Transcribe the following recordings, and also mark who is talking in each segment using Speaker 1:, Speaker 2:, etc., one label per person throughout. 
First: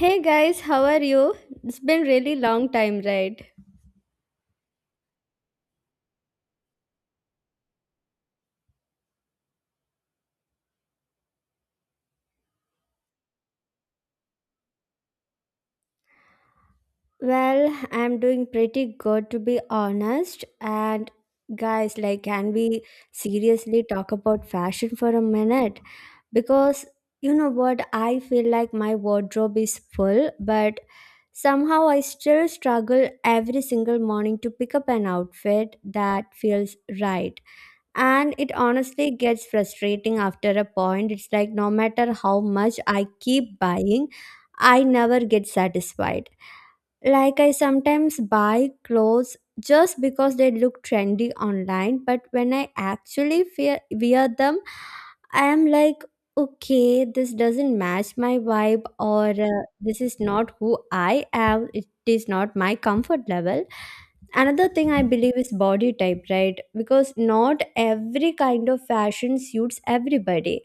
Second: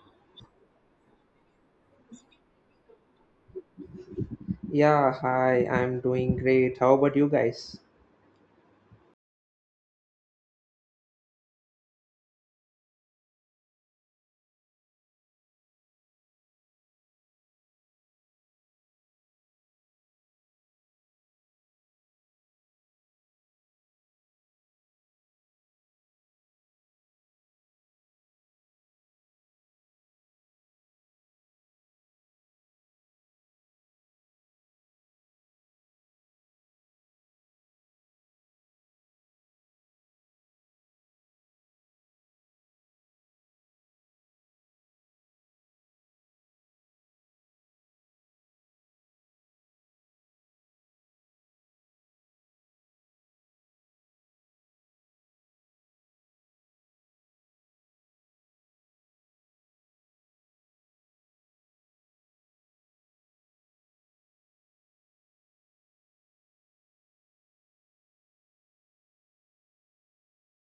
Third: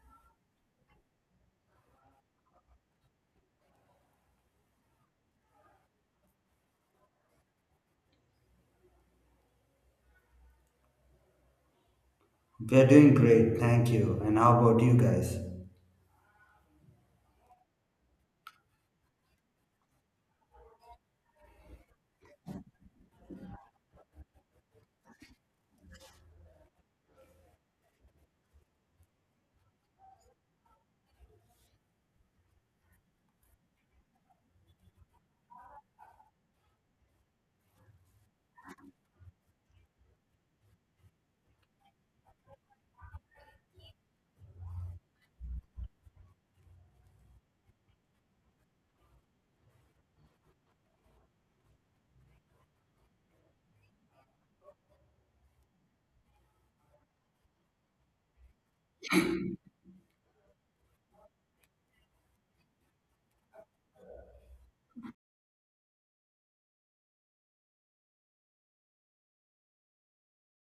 Speaker 1: Hey guys, how are you? It's been really long time, right?
Speaker 2: Yeah, hi, I'm doing great. How about you guys?
Speaker 3: We're doing great, thank you. And how about you guys?
Speaker 1: Well, I'm doing pretty good to be honest. And guys, like can we seriously talk about fashion for a minute? Because you know what, I feel like my wardrobe is full, but somehow I still struggle every single morning to pick up an outfit that feels right. And it honestly gets frustrating after a point. It's like, no matter how much I keep buying, I never get satisfied. Like, I sometimes buy clothes just because they look trendy online, but when I actually wear them, I am like, okay, this doesn't match my vibe, or this is not who I am, it is not my comfort level. Another thing I believe is body type, right? Because not every kind of fashion suits everybody,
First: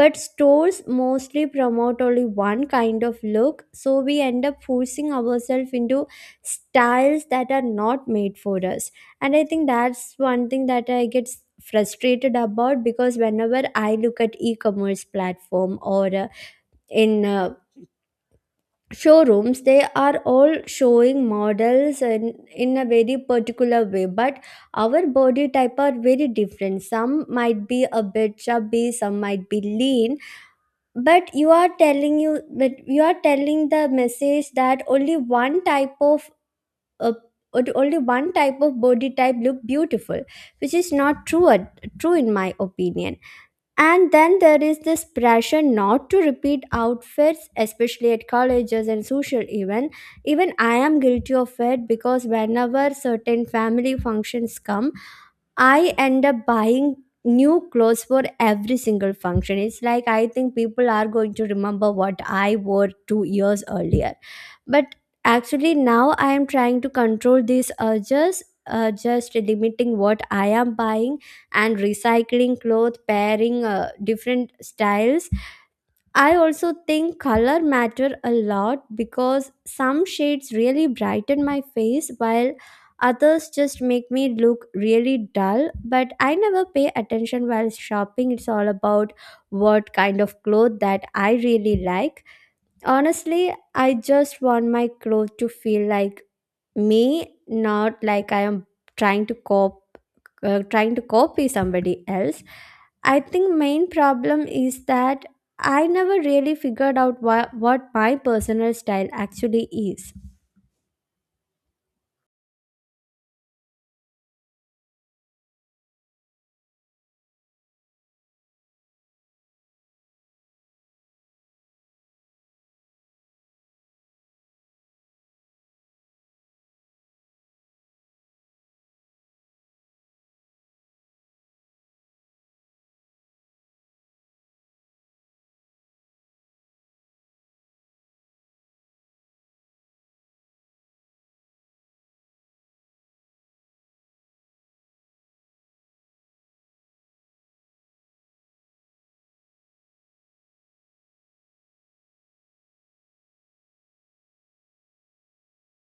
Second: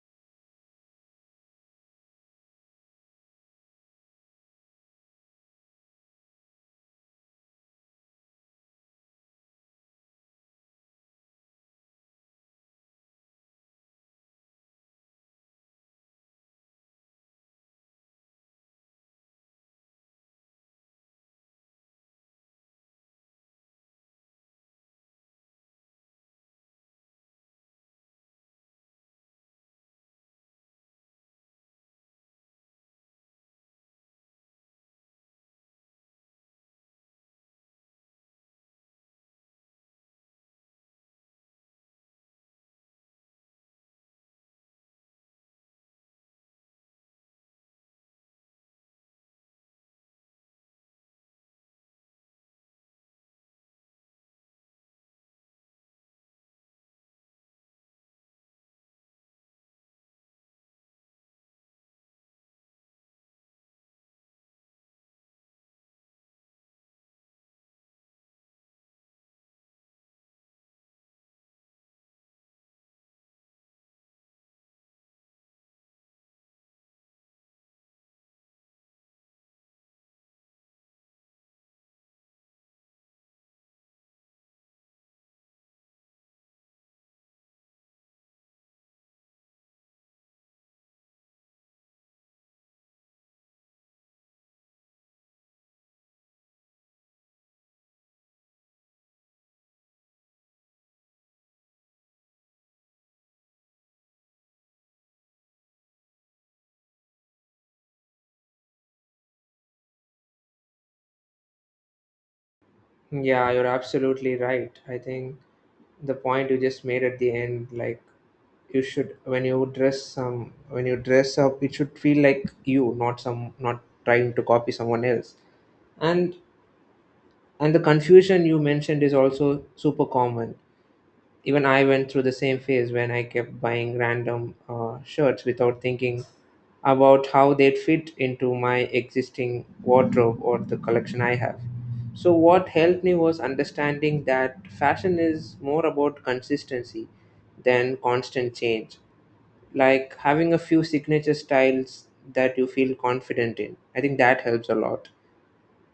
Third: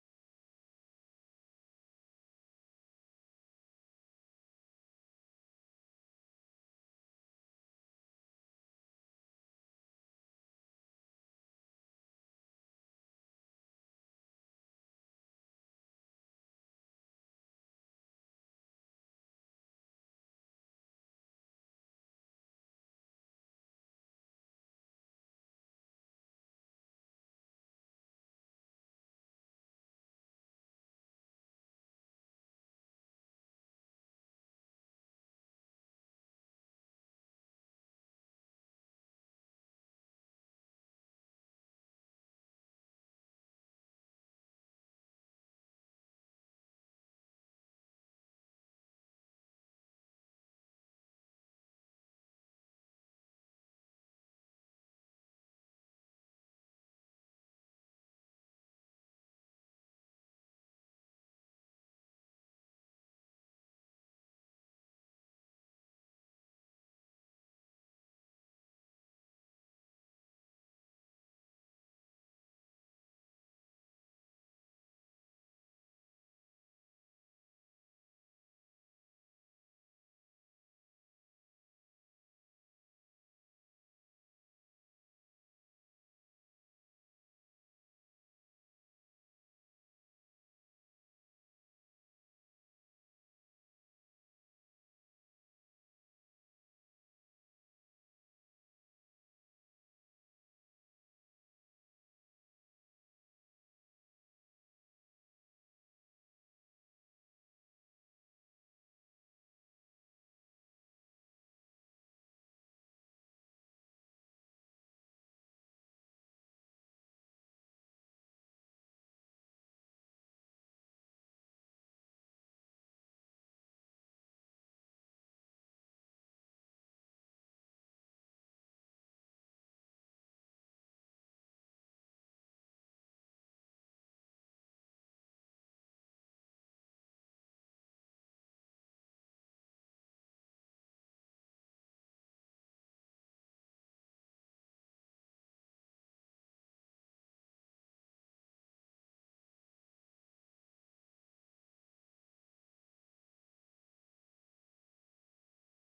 Speaker 1: but stores mostly promote only one kind of look, so we end up forcing ourselves into styles that are not made for us. And I think that's one thing that I get frustrated about, because whenever I look at e-commerce platform or in showrooms, they are all showing models in a very particular way. But our body type are very different, some might be a bit chubby, some might be lean. But you are telling the message that only one type of uh, body type look beautiful, which is not true in my opinion. And then there is this pressure not to repeat outfits, especially at colleges and social event. Even I am guilty of it because whenever certain family functions come, I end up buying new clothes for every single function. It's like I think people are going to remember what I wore 2 years earlier. But actually, now I am trying to control these urges, just limiting what I am buying and recycling cloth pairing different styles. I also think color matter a lot, because some shades really brighten my face while others just make me look really dull. But I never pay attention while shopping. It's all about what kind of cloth that I really like. Honestly, I just want my clothes to feel like me, not like I am trying to cop trying to copy somebody else. I think main problem is that I never really figured out what my personal style actually is.
Speaker 2: Yeah, you're absolutely right. I think the point you just made at the end, like you should when you dress some when you dress up, it should feel like you, not trying to copy someone else. And and the confusion you mentioned is also super common. Even I went through the same phase when I kept buying random shirts without thinking about how they'd fit into my existing wardrobe or the collection I have. So, what helped me was understanding that fashion is more about consistency than constant change. Like having a few signature styles that you feel confident in. I think that helps a lot.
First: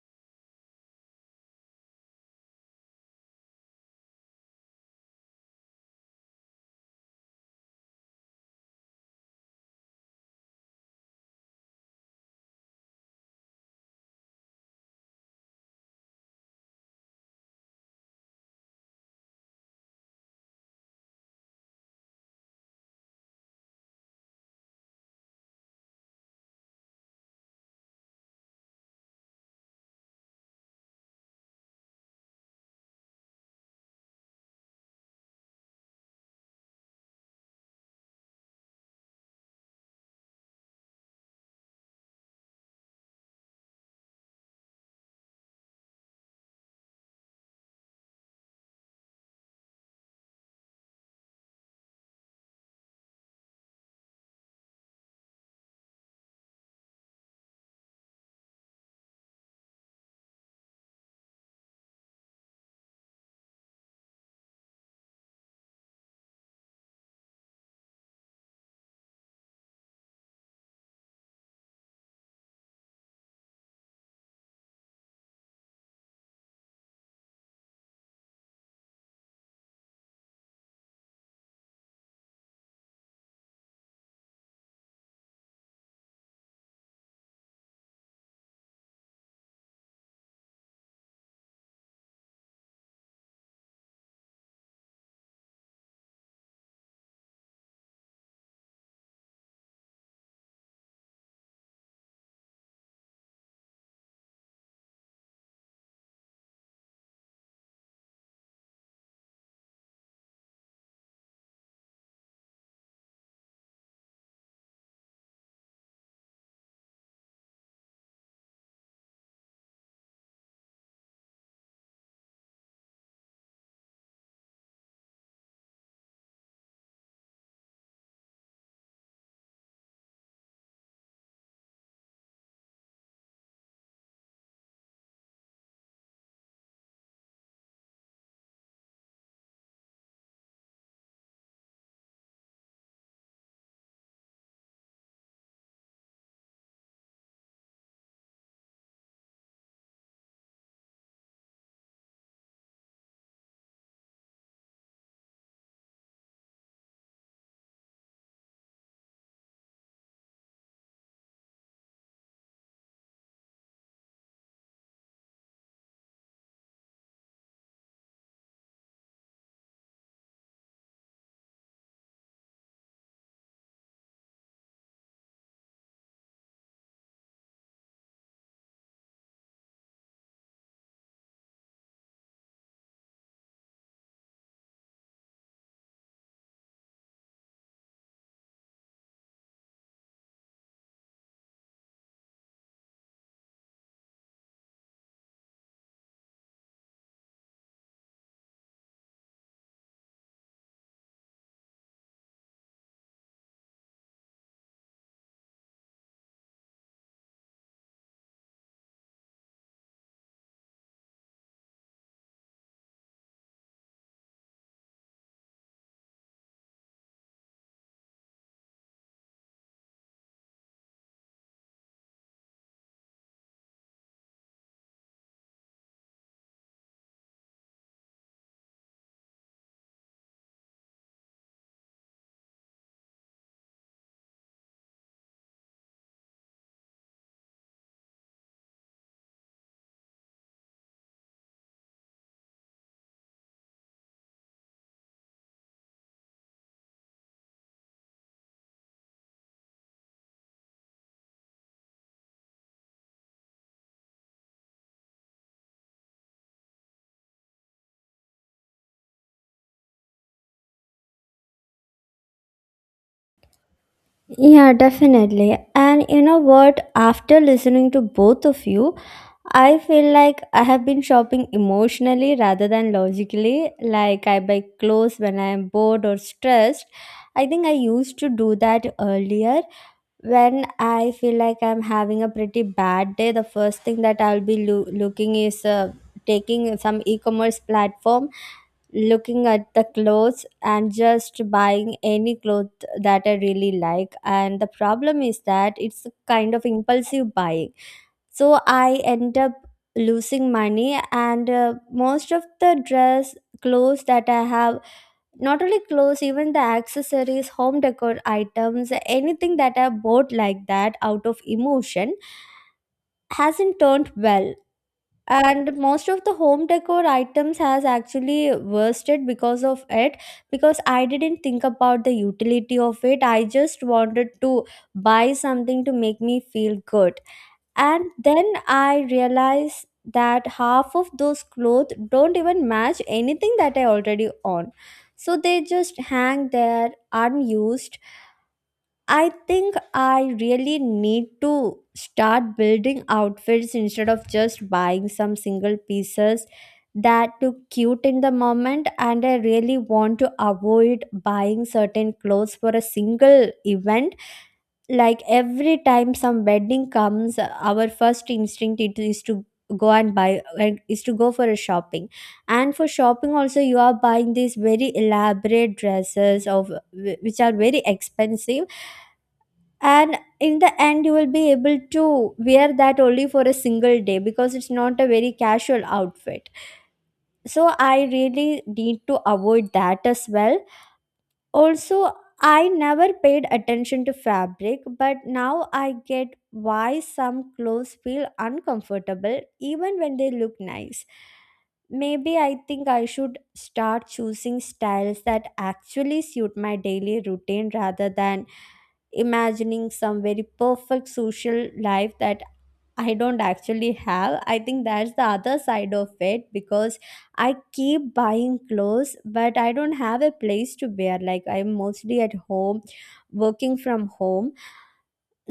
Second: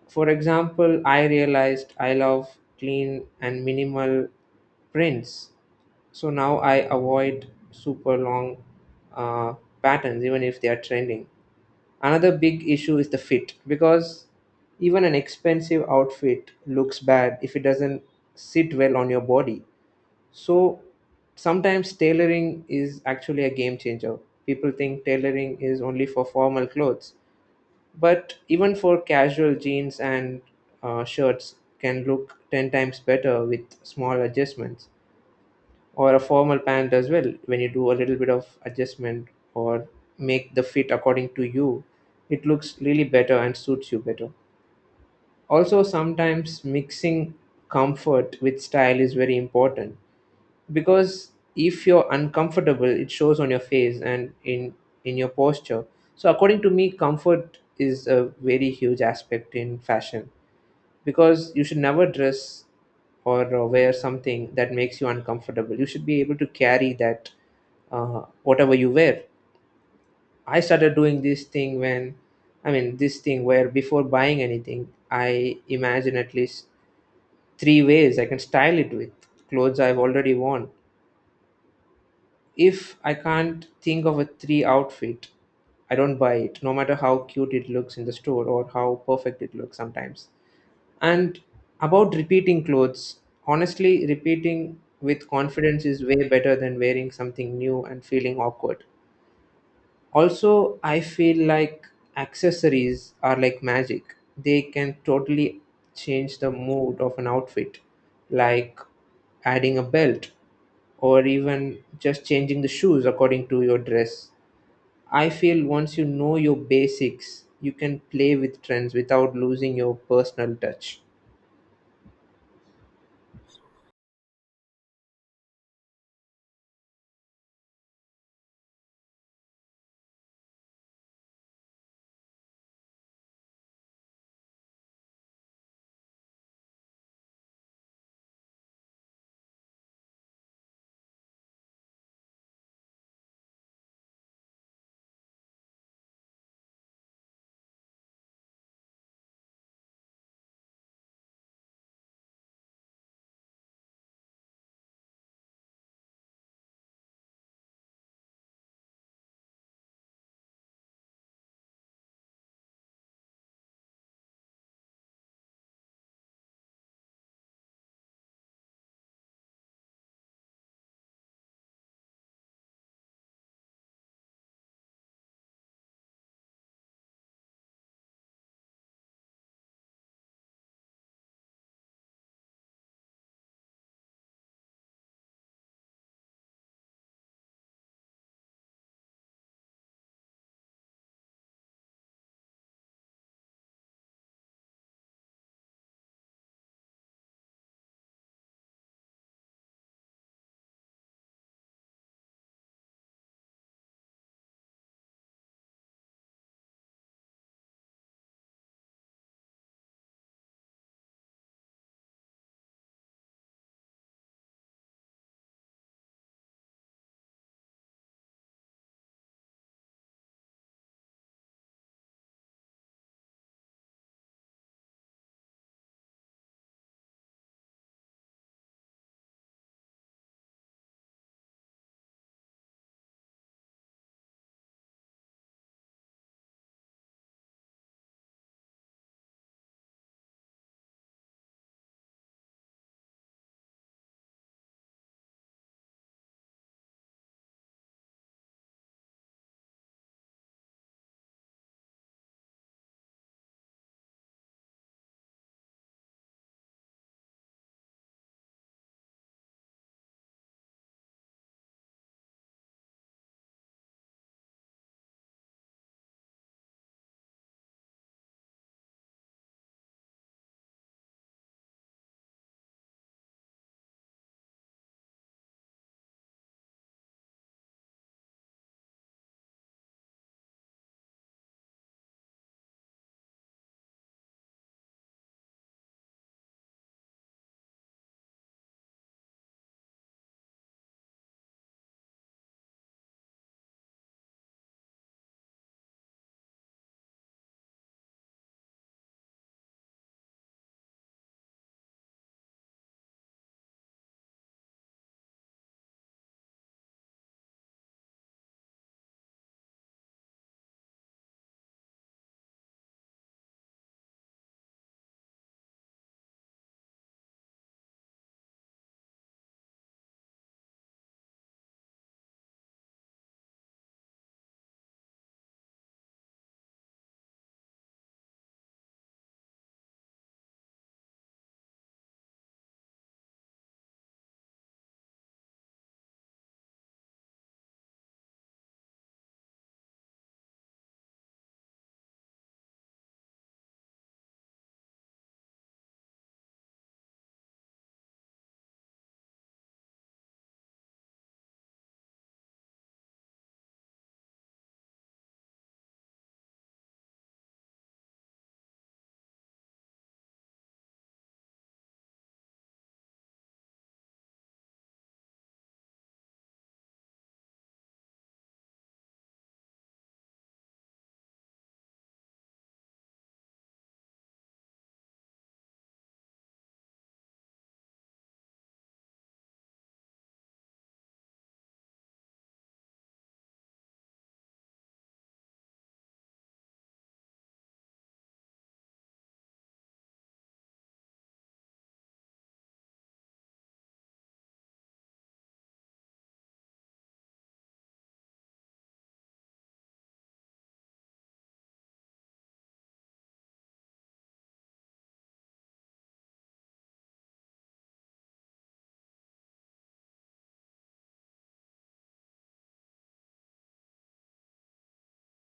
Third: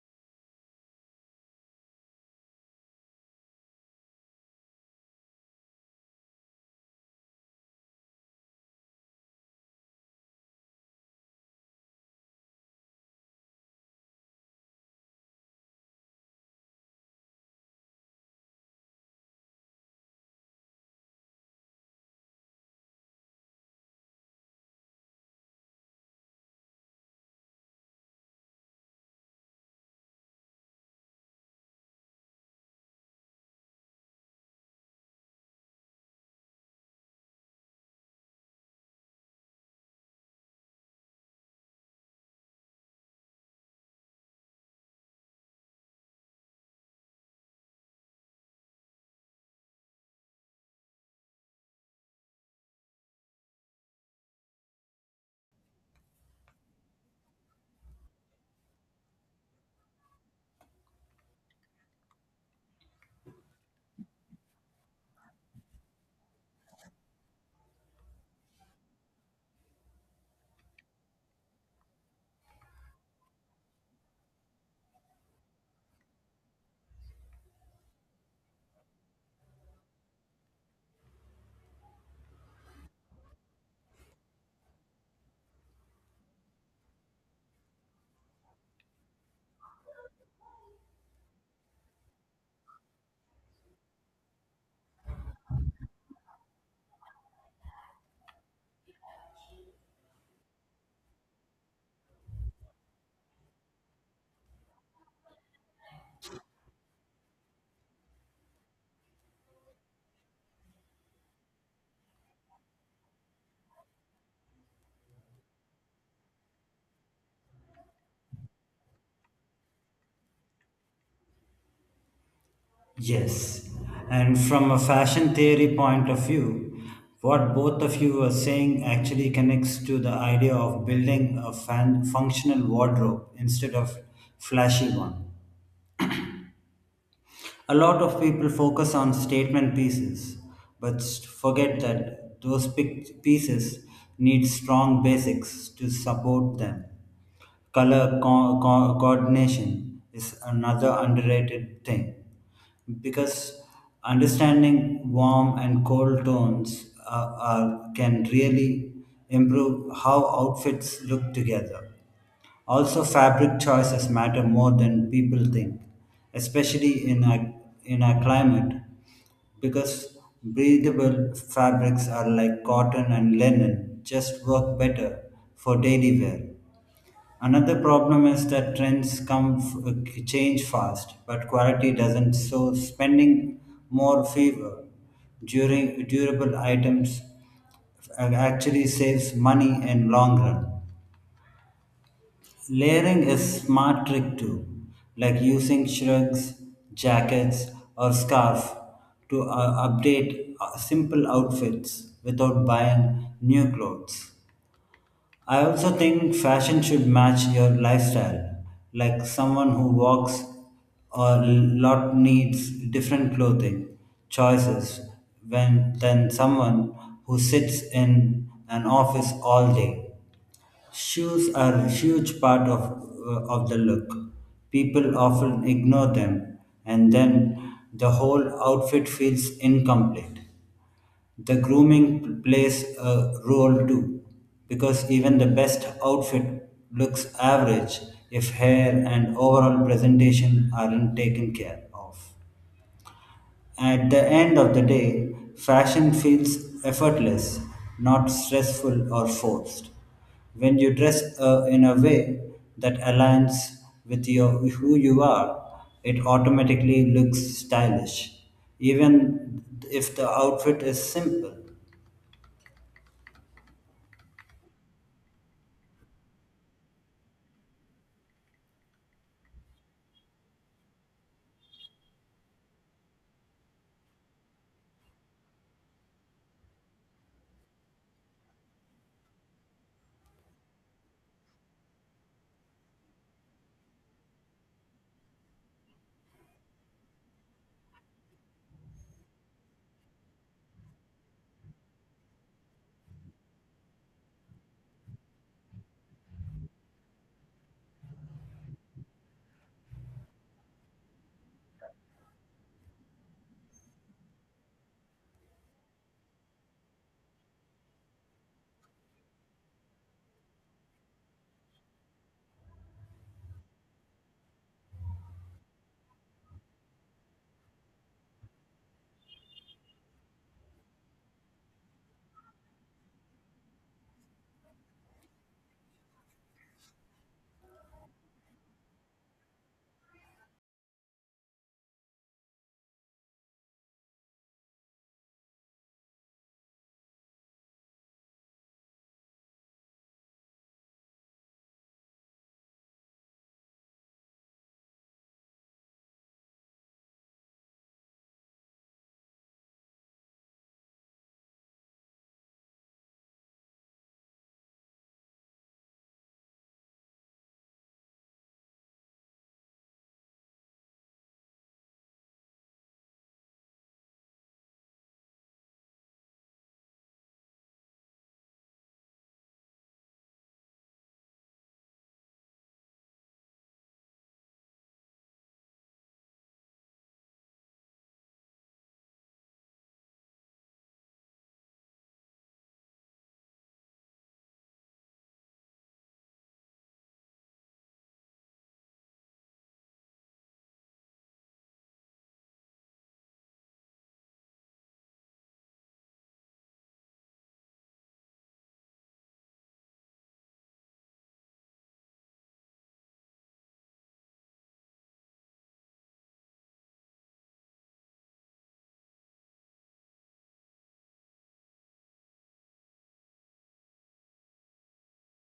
Speaker 2: For example, I realized I love clean and minimal prints, so now I avoid super long uh, patterns, even if they are trending. Another big issue is the fit, because even an expensive outfit looks bad if it doesn't sit well on your body. So sometimes tailoring is actually a game changer. People think tailoring is only for formal clothes, but even for casual jeans and shirts can look 10 times better with small adjustments, or a formal pant as well when you do a little bit of adjustment or make the fit according to you, it looks really better and suits you better. Also, sometimes mixing comfort with style is very important, because if you're uncomfortable it shows on your face and in your posture. So according to me, comfort is a very huge aspect in fashion, because you should never dress or wear something that makes you uncomfortable. You should be able to carry that, whatever you wear. I started doing this thing when, I mean, this thing where before buying anything, I imagine at least three ways I can style it with clothes I've already worn. If I can't think of a three outfit, I don't buy it, no matter how cute it looks in the store or how perfect it looks sometimes. And about repeating clothes, honestly, repeating with confidence is way better than wearing something new and feeling awkward. Also, I feel like accessories are like magic. They can totally change the mood of an outfit, like adding a belt or even just changing the shoes according to your dress. I feel once you know your basics, you can play with trends without losing your personal touch.
Speaker 3: Yes. And from a fashion theory point of view, what both of you are saying actually connects to the idea of building a functional wardrobe instead of flashy one. A lot of people focus on statement pieces, but forget that those pieces need strong basics to support them. Color coordination is another underrated thing because understanding warm and cold tones can really improve how outfits look together. Also, fabric choices matter more than people think, especially in in our climate, because breathable fabrics are like cotton and linen just work better for daily wear. Another problem is that trends change fast, but quality doesn't. So, spending more favor during durable items actually saves money in long run. Layering is smart trick too, like using shrugs, jackets, or scarf to update simple outfits without buying new clothes. I also think fashion should match your lifestyle, like someone who walks a lot needs different clothing choices when than someone who sits in an office all day. Shoes are a huge part of the look. People often ignore them, and then the whole outfit feels incomplete. The grooming plays a role too, because even the best outfit looks average if hair and overall presentation aren't taken care of. At the end of the day, fashion feels effortless, not stressful or forced. When you dress in a way that aligns with who you are, it automatically looks stylish, even if the outfit is simple.
Speaker 1: Yeah, definitely. And you know what? After listening to both of you, I feel like I have been shopping emotionally rather than logically. Like, I buy clothes when I am bored or stressed. I think I used to do that earlier, when I feel like I'm having a pretty bad day, the first thing that I'll be looking is taking some e-commerce platform, looking at the clothes and just buying any cloth that I really like. And the problem is that it's a kind of impulsive buying. So I end up losing money, and most of the dress clothes that I have, not only clothes, even the accessories, home decor items, anything that I bought like that out of emotion hasn't turned well. And most of the home decor items has actually worsted because of it, because I didn't think about the utility of it. I just wanted to buy something to make me feel good, and then I realized that half of those clothes don't even match anything that I already own, so they just hang there unused. I think I really need to start building outfits instead of just buying some single pieces that look cute in the moment. And I really want to avoid buying certain clothes for a single event. Like, every time some wedding comes, our first instinct it is to go and buy like, is to go for a shopping. And for shopping also you are buying these very elaborate dresses of which are very expensive, and in the end you will be able to wear that only for a single day because it's not a very casual outfit. So I really need to avoid that as well. Also, I never paid attention to fabric, but now I get why some clothes feel uncomfortable even when they look nice. Maybe I think I should start choosing styles that actually suit my daily routine rather than imagining some very perfect social life that I don't actually have. I think that's the other side of it because I keep buying clothes, but I don't have a place to wear. Like, I'm mostly at home, working from home.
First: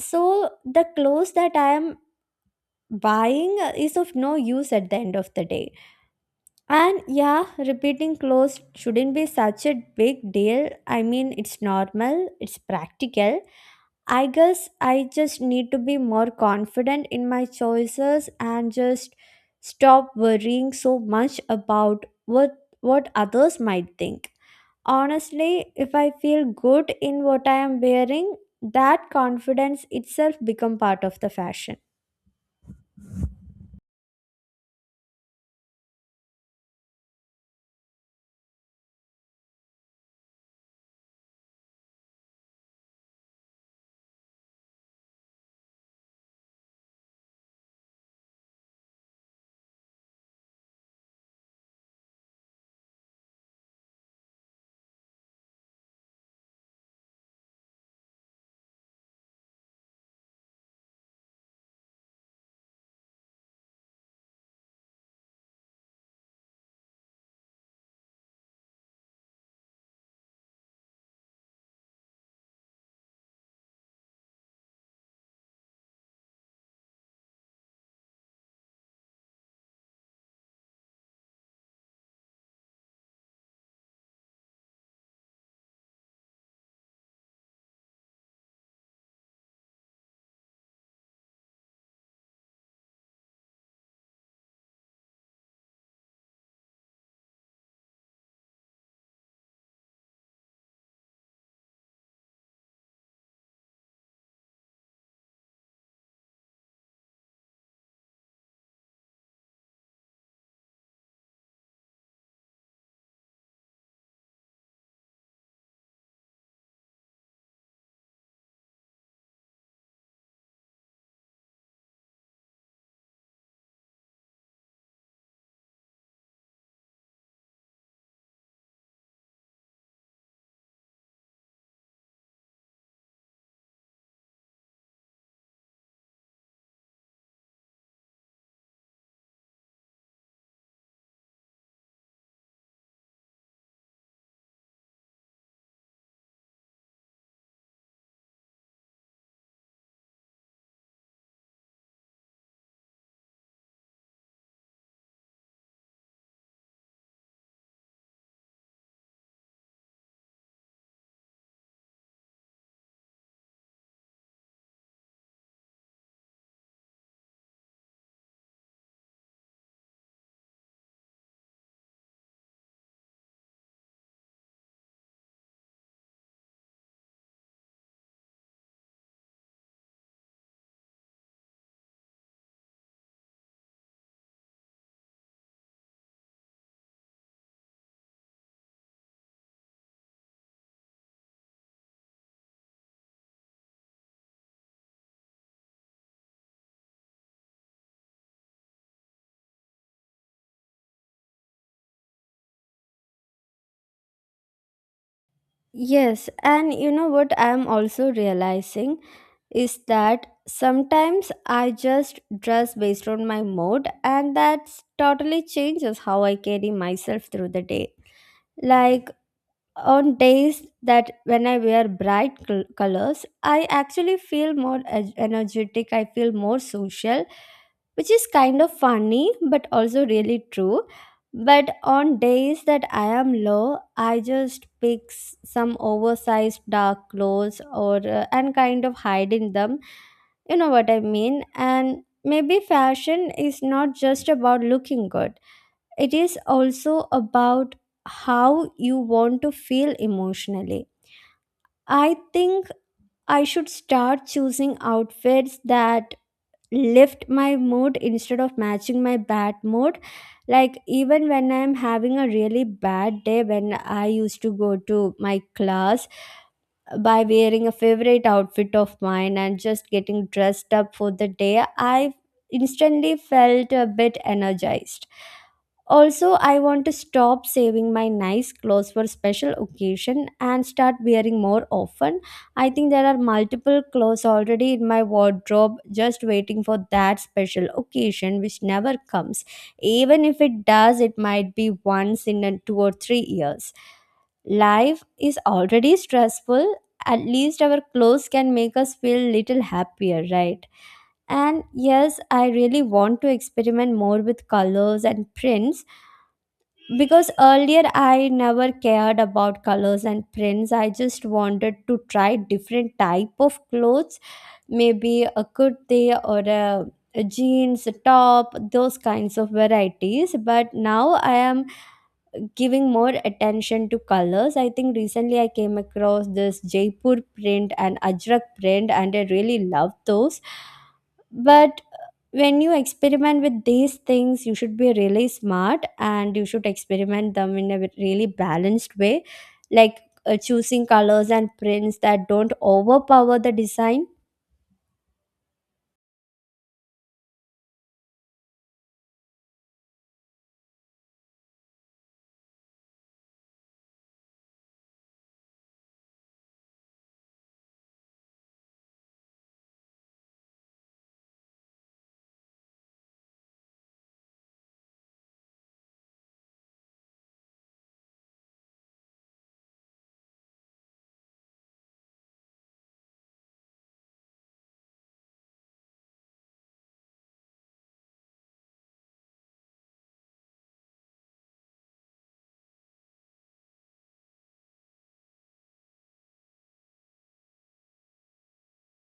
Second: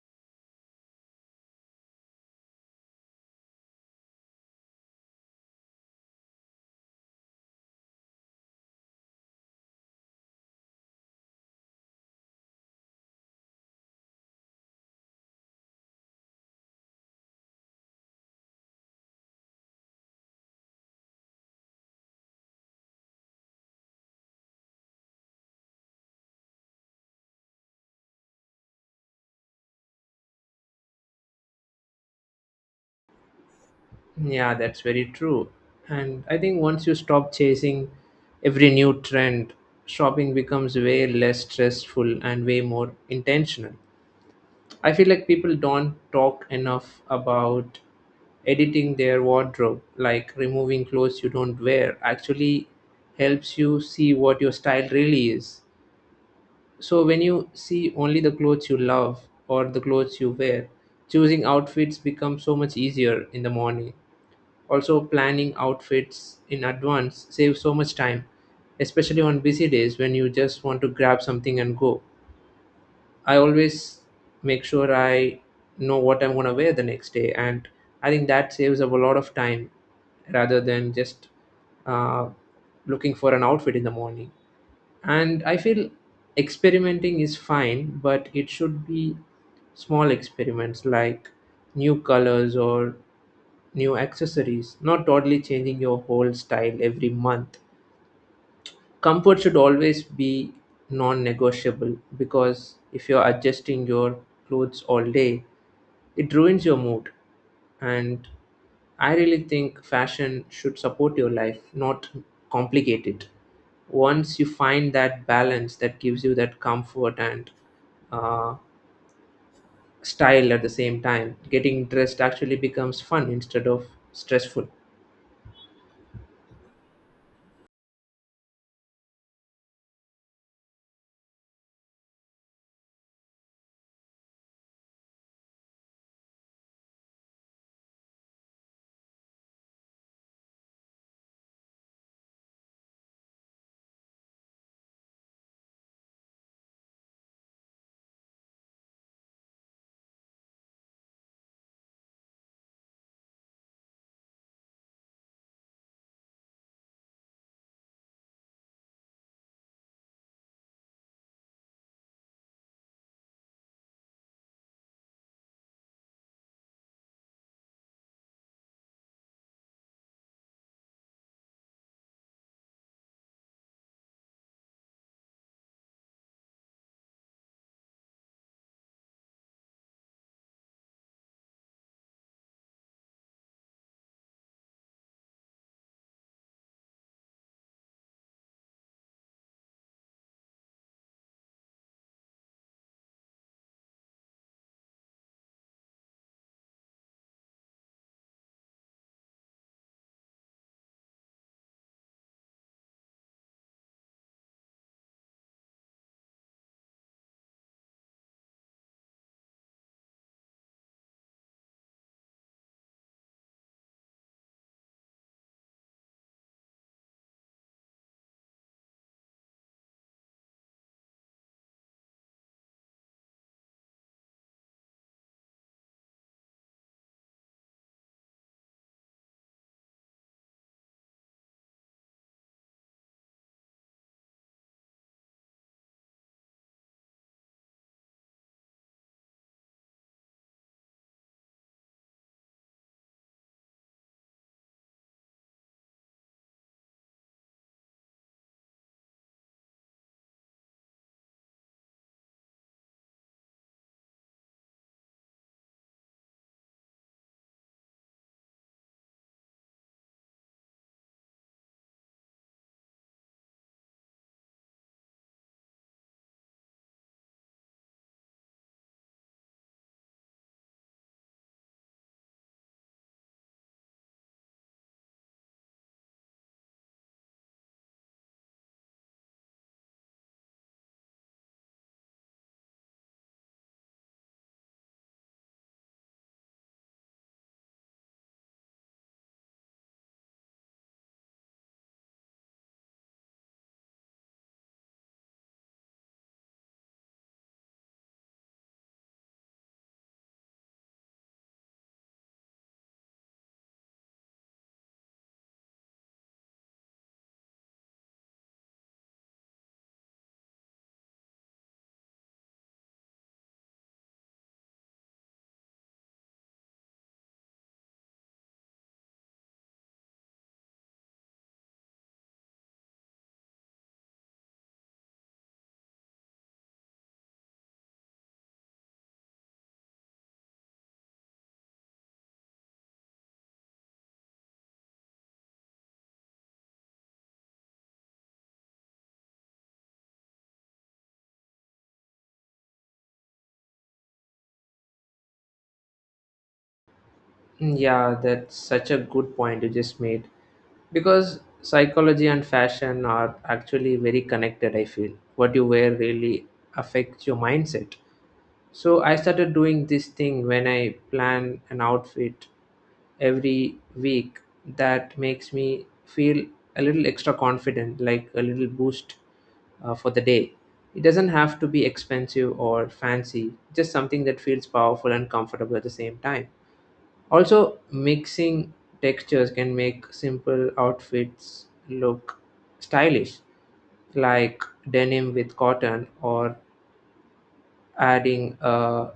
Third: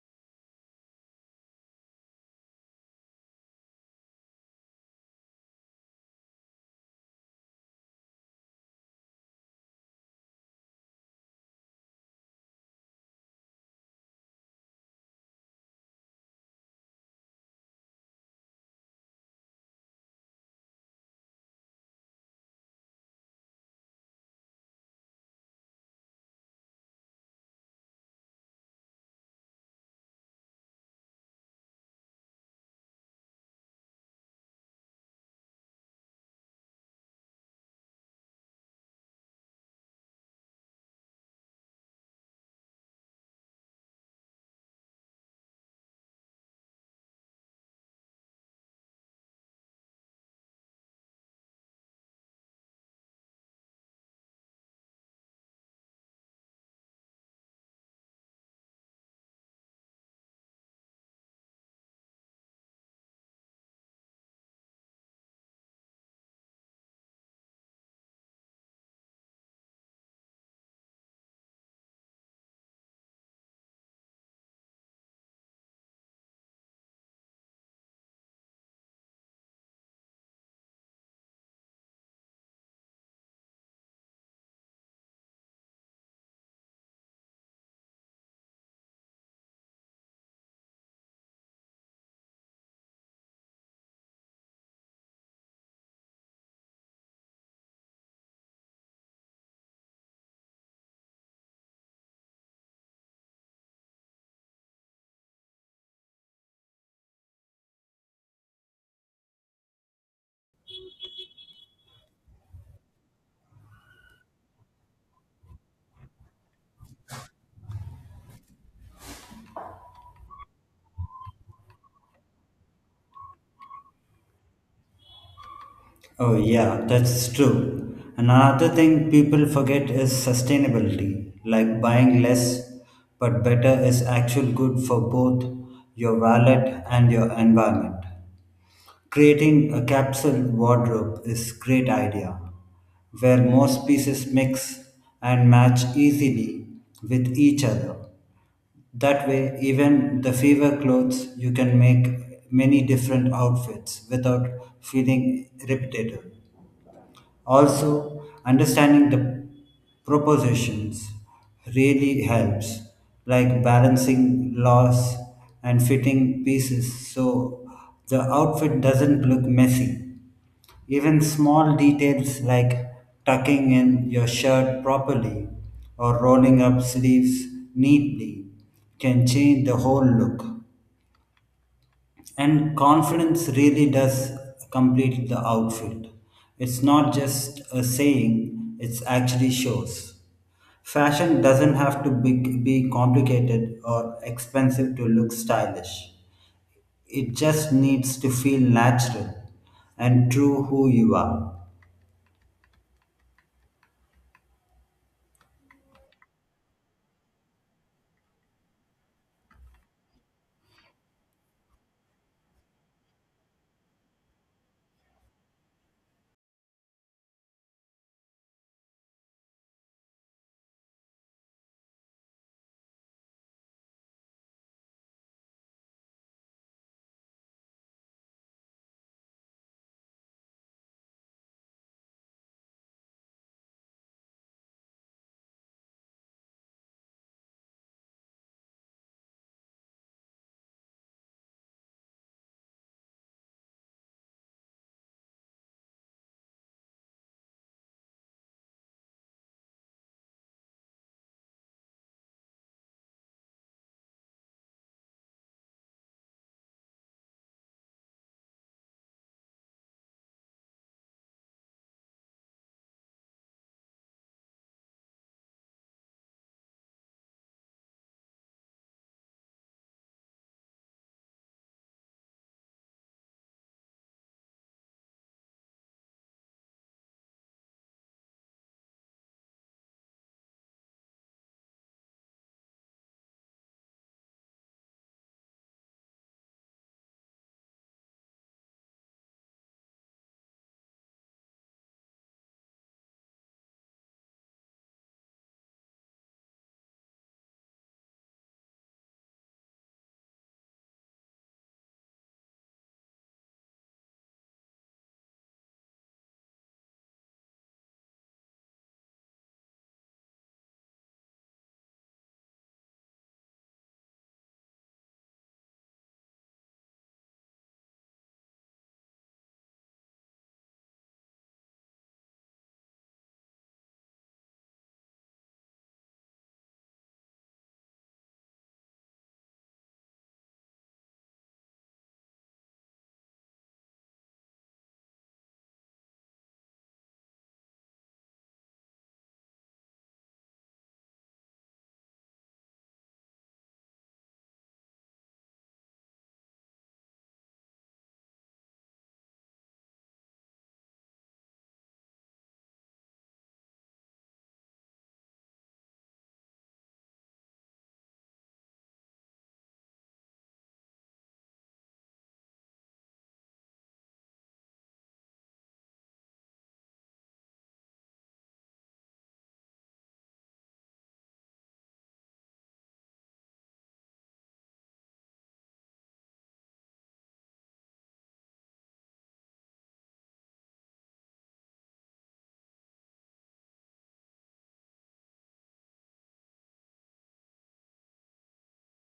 Speaker 1: So, the clothes that I am buying is of no use at the end of the day. And yeah, repeating clothes shouldn't be such a big deal. I mean, it's normal, it's practical. I guess I just need to be more confident in my choices and just stop worrying so much about what others might think. Honestly, if I feel good in what I am wearing, that confidence itself become part of the fashion.
Speaker 2: Yeah, that's very true. And I think once you stop chasing every new trend, shopping becomes way less stressful and way more intentional. I feel like people don't talk enough about editing their wardrobe, like removing clothes you don't wear, actually helps you see what your style really is. So when you see only the clothes you love or the clothes you wear, choosing outfits becomes so much easier in the morning. Also, planning outfits in advance saves so much time, especially on busy days when you just want to grab something and go. I always make sure I know what I'm going to wear the next day, and I think that saves up a lot of time rather than just uh, looking for an outfit in the morning. And I feel experimenting is fine, but it should be small experiments like new colors or new accessories, not totally changing your whole style every month. Comfort should always be non negotiable, because if you're adjusting your clothes all day, it ruins your mood. And I really think fashion should support your life, not complicate it. Once you find that balance that gives you that comfort and uh, style at the same time, getting dressed actually becomes fun instead of stressful.
Speaker 3: Oh, yeah, that's true. And another thing people forget is sustainability, like buying less but better is actually good for both your wallet and your environment. Creating a capsule wardrobe is great idea, where most pieces mix and match easily with each other. That way, even the fever clothes, you can make many different outfits without feeling repetitive. Also, understanding the propositions really helps, like balancing loss and fitting pieces so the outfit doesn't look messy. Even small details like tucking in your shirt properly or rolling up sleeves neatly can change the whole look. And confidence really does complete the outfit. It's not just a saying, it actually shows. Fashion doesn't have be complicated or expensive to look stylish. It just needs to feel natural and true who you are.
Speaker 1: Yes, and you know what I am also realizing is that sometimes I just dress based on my mood, and that totally changes how I carry myself through the day. Like, on days that when I wear bright colors, I actually feel more energetic, I feel more social, which is kind of funny but also really true. But on days that I am low, I just pick some oversized dark clothes or and kind of hide in them. You know what I mean? And maybe fashion is not just about looking good, it is also about how you want to feel emotionally. I think I should start choosing outfits that lift my mood instead of matching my bad mood. Like, even when I'm having a really bad day, when I used to go to my class, by wearing a favorite outfit of mine and just getting dressed up for the day, I instantly felt a bit energized. Also, I want to stop saving my nice clothes for special occasion and start wearing more often. I think there are multiple clothes already in my wardrobe just waiting for that special occasion which never comes. Even if it does, it might be once in a 2 or 3 years. Life is already stressful, at least our clothes can make us feel little happier, right? And yes, I really want to experiment more with colors and prints, because earlier I never cared about colors and prints. I just wanted to try different type of clothes, maybe a kurti or a jeans, a top, those kinds of varieties. But now I am giving more attention to colors. I think recently I came across this Jaipur print and Ajrak print, and I really love those. But when you experiment with these things, you should be really smart and you should experiment them in a really balanced way, like choosing colors and prints that don't overpower the design.
Speaker 2: Yeah, that's such a good point you just made. Because psychology and fashion are actually very connected, I feel. What you wear really affects your mindset. So I started doing this thing when I plan an outfit every week that makes me feel a little extra confident, like a little boost for the day. It doesn't have to be expensive or fancy, just something that feels powerful and comfortable at the same time. Also, mixing textures can make simple outfits look stylish, like denim with cotton or adding a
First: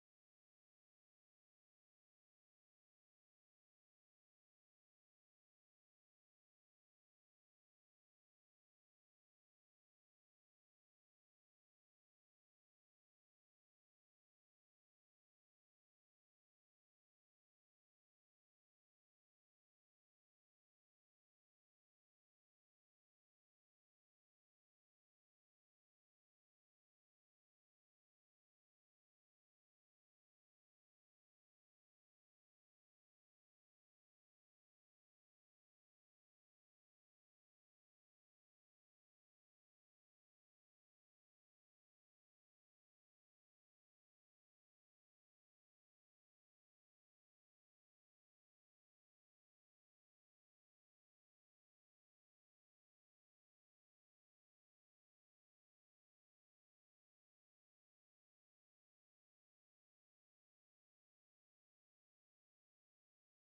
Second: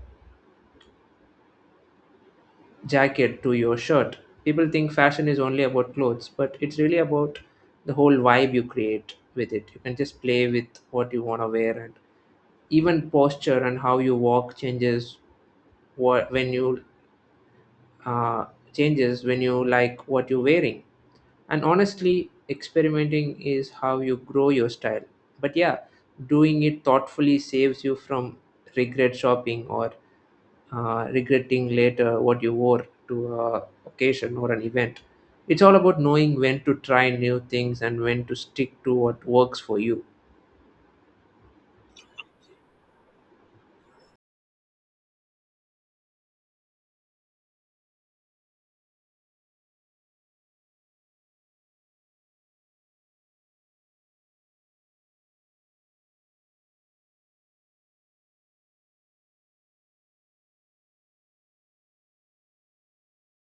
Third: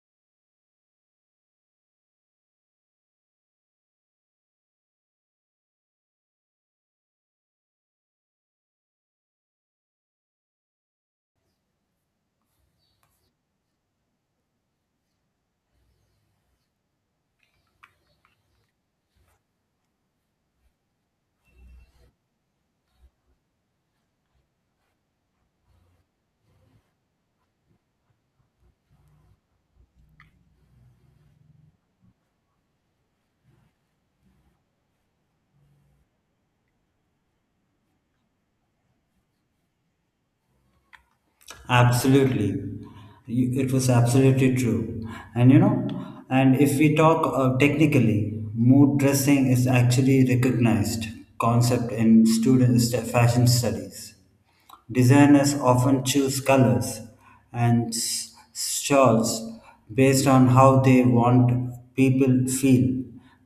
Speaker 2: jacket to your shirt. People think fashion is only about clothes, but it's really about the whole vibe you create with it. You can just play with what you want to wear, and even posture and how you walk what when you uh, changes when you like what you're wearing. And honestly, experimenting is how you grow your style. But yeah, doing it thoughtfully saves you from regret shopping or regretting later what you wore to a occasion or an event. It's all about knowing when to try new things and when to stick to what works for you.
Speaker 3: Absolutely. It was absolutely true. And you know, and if we talk technically, mood dressing is actually recognized concept in fashion studies. Designers often choose colors and shawls based on how they want people feel,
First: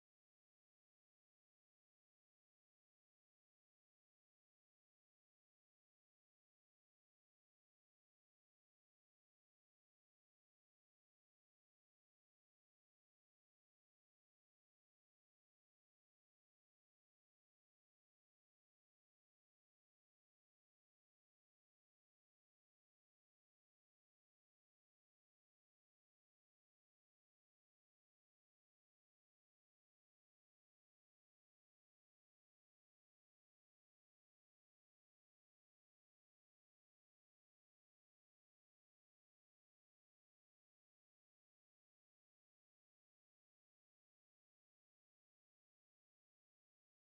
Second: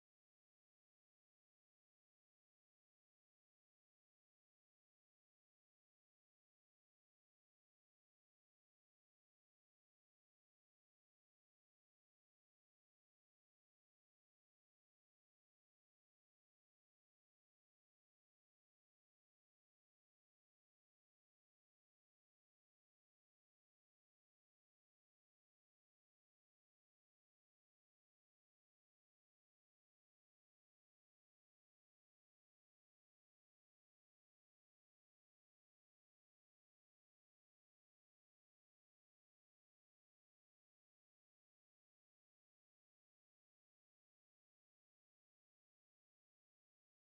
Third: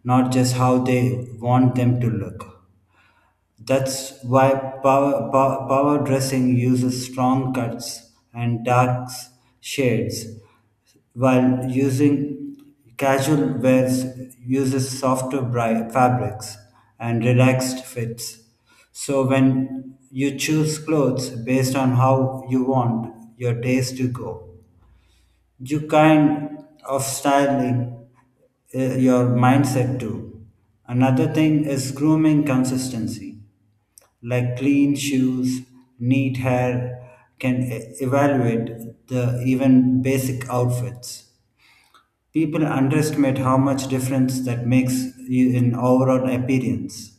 Speaker 3: not just how they want them to look. That's why power dressing uses strong cuts and dark shades, while using casual wears uses fabrics and relaxed fits. So when you choose clothes based on how you want your days to go, you kind of styling your mindset too. Another thing is grooming consistency, like clean shoes, neat hair can evaluate the even basic outfits. People underestimate how much difference that makes in overall appearance.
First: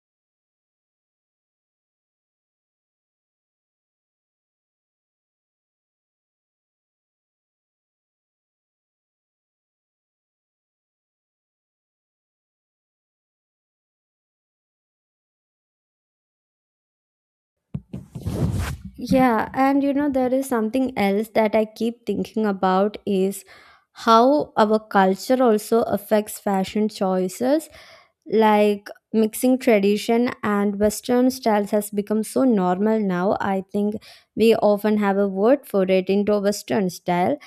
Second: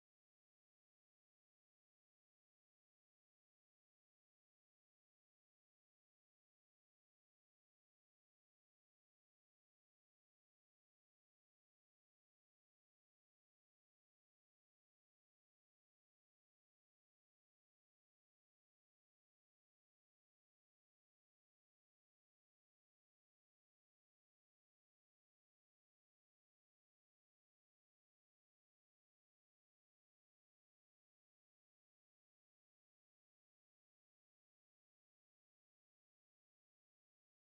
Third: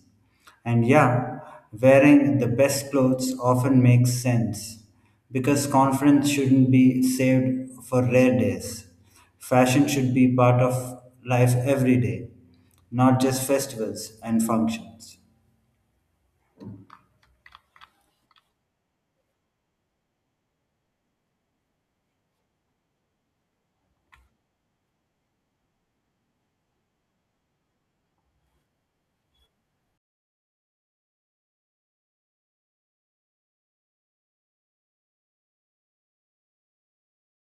Speaker 3: And yeah, wearing the best clothes often makes sense because confidence shouldn't be saved for rare days. Fashion should be part of life every day, not just festivals and functions.
Speaker 1: Yeah, and you know, there is something else that I keep thinking about is how our culture also affects fashion choices. Like, mixing tradition and Western styles has become so normal now. I think we often have a word for it, Indo Western style.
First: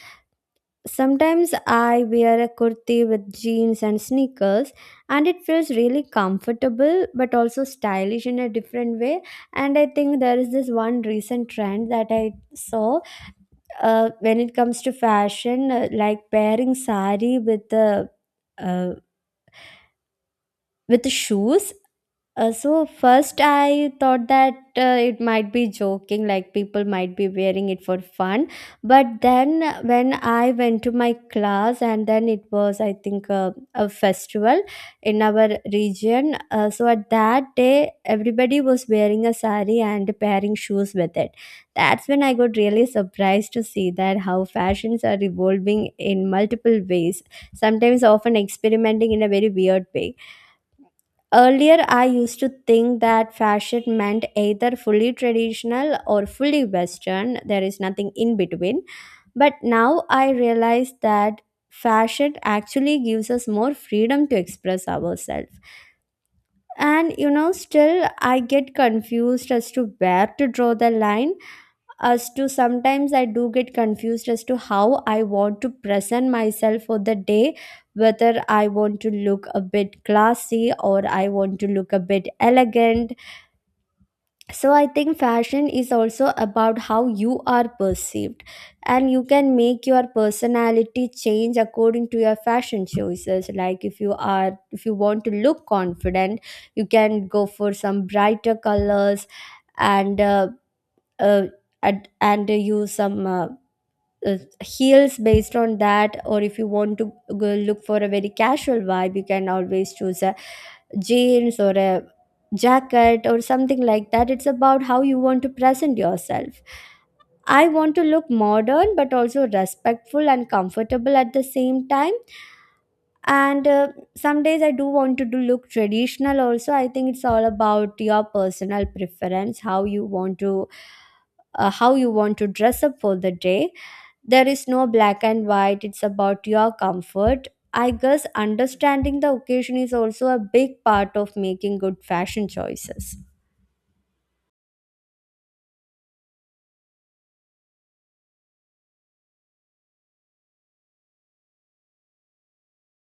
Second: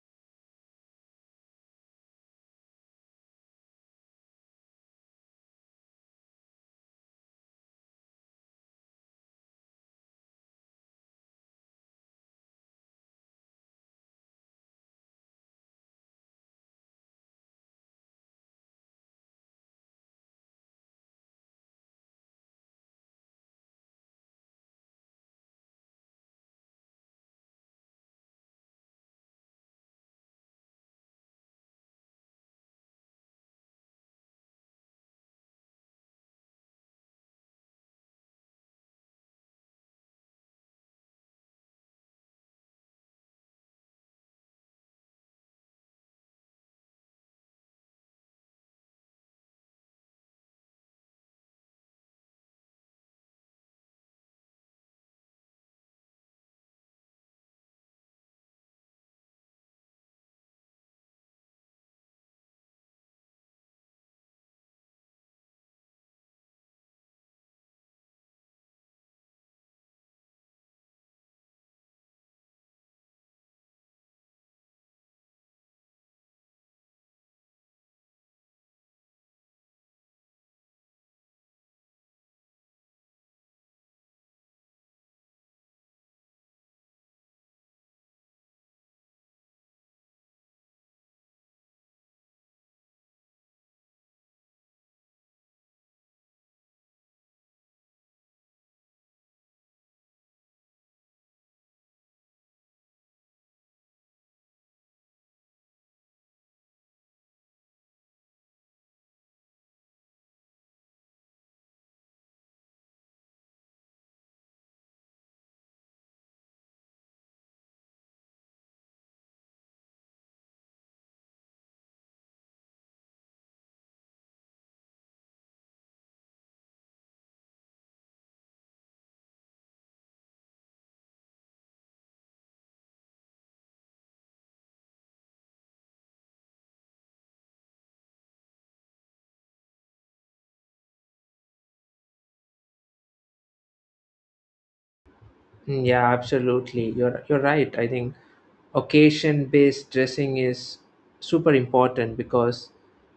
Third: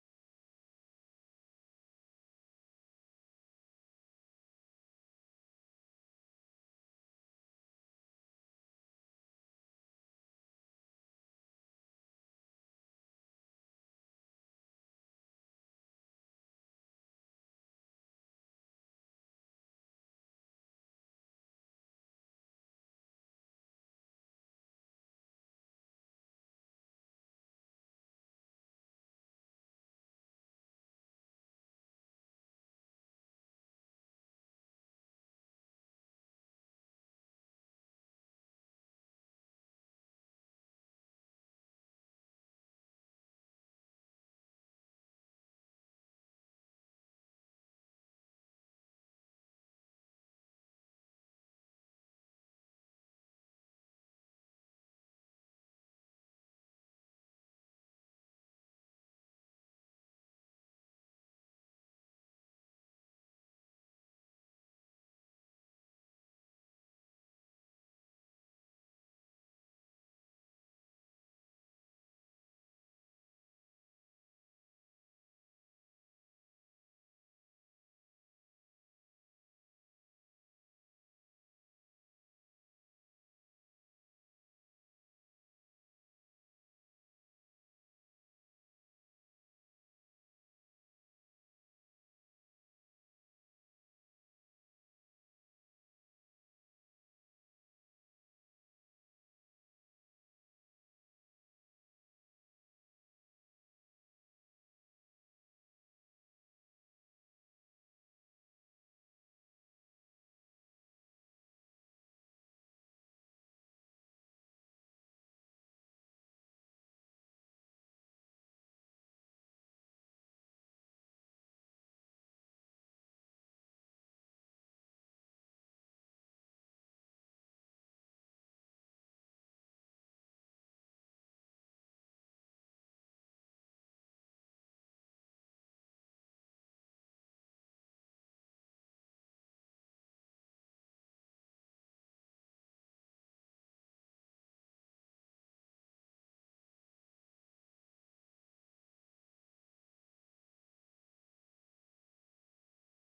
Speaker 1: Sometimes I wear a kurti with jeans and sneakers, and it feels really comfortable but also stylish in a different way. And I think there is this one recent trend that I saw, when it comes to fashion, like pairing sari with a uh, with shoes. So first I thought that it might be joking, like people might be wearing it for fun. But then when I went to my class, and then it was I think a festival in our region. So at that day, everybody was wearing a sari and pairing shoes with it. That's when I got really surprised to see that how fashions are evolving in multiple ways, sometimes often experimenting in a very weird way. Earlier, I used to think that fashion meant either fully traditional or fully Western, there is nothing in between. But now I realize that fashion actually gives us more freedom to express ourselves. And you know, still I get confused as to where to draw the line, as to sometimes I do get confused as to how I want to present myself for the day, whether I want to look a bit classy or I want to look a bit elegant. So I think fashion is also about how you are perceived, and you can make your personality change according to your fashion choices. Like if you want to look confident, you can go for some brighter colors and uh, uh, and use some uh, heels based on that. Or if you want to go look for a very casual vibe, you can always choose a jeans or a jacket or something like that. It's about how you want to present yourself. I want to look modern but also respectful and comfortable at the same time. And Some days I do want to do look traditional also. I think it's all about your personal preference, how you want to dress up for the day. There is no black and white, it's about your comfort. I guess understanding the occasion is also a big part of making good fashion choices.
Speaker 2: Yeah, absolutely. You're right. I think occasion-based dressing is super important because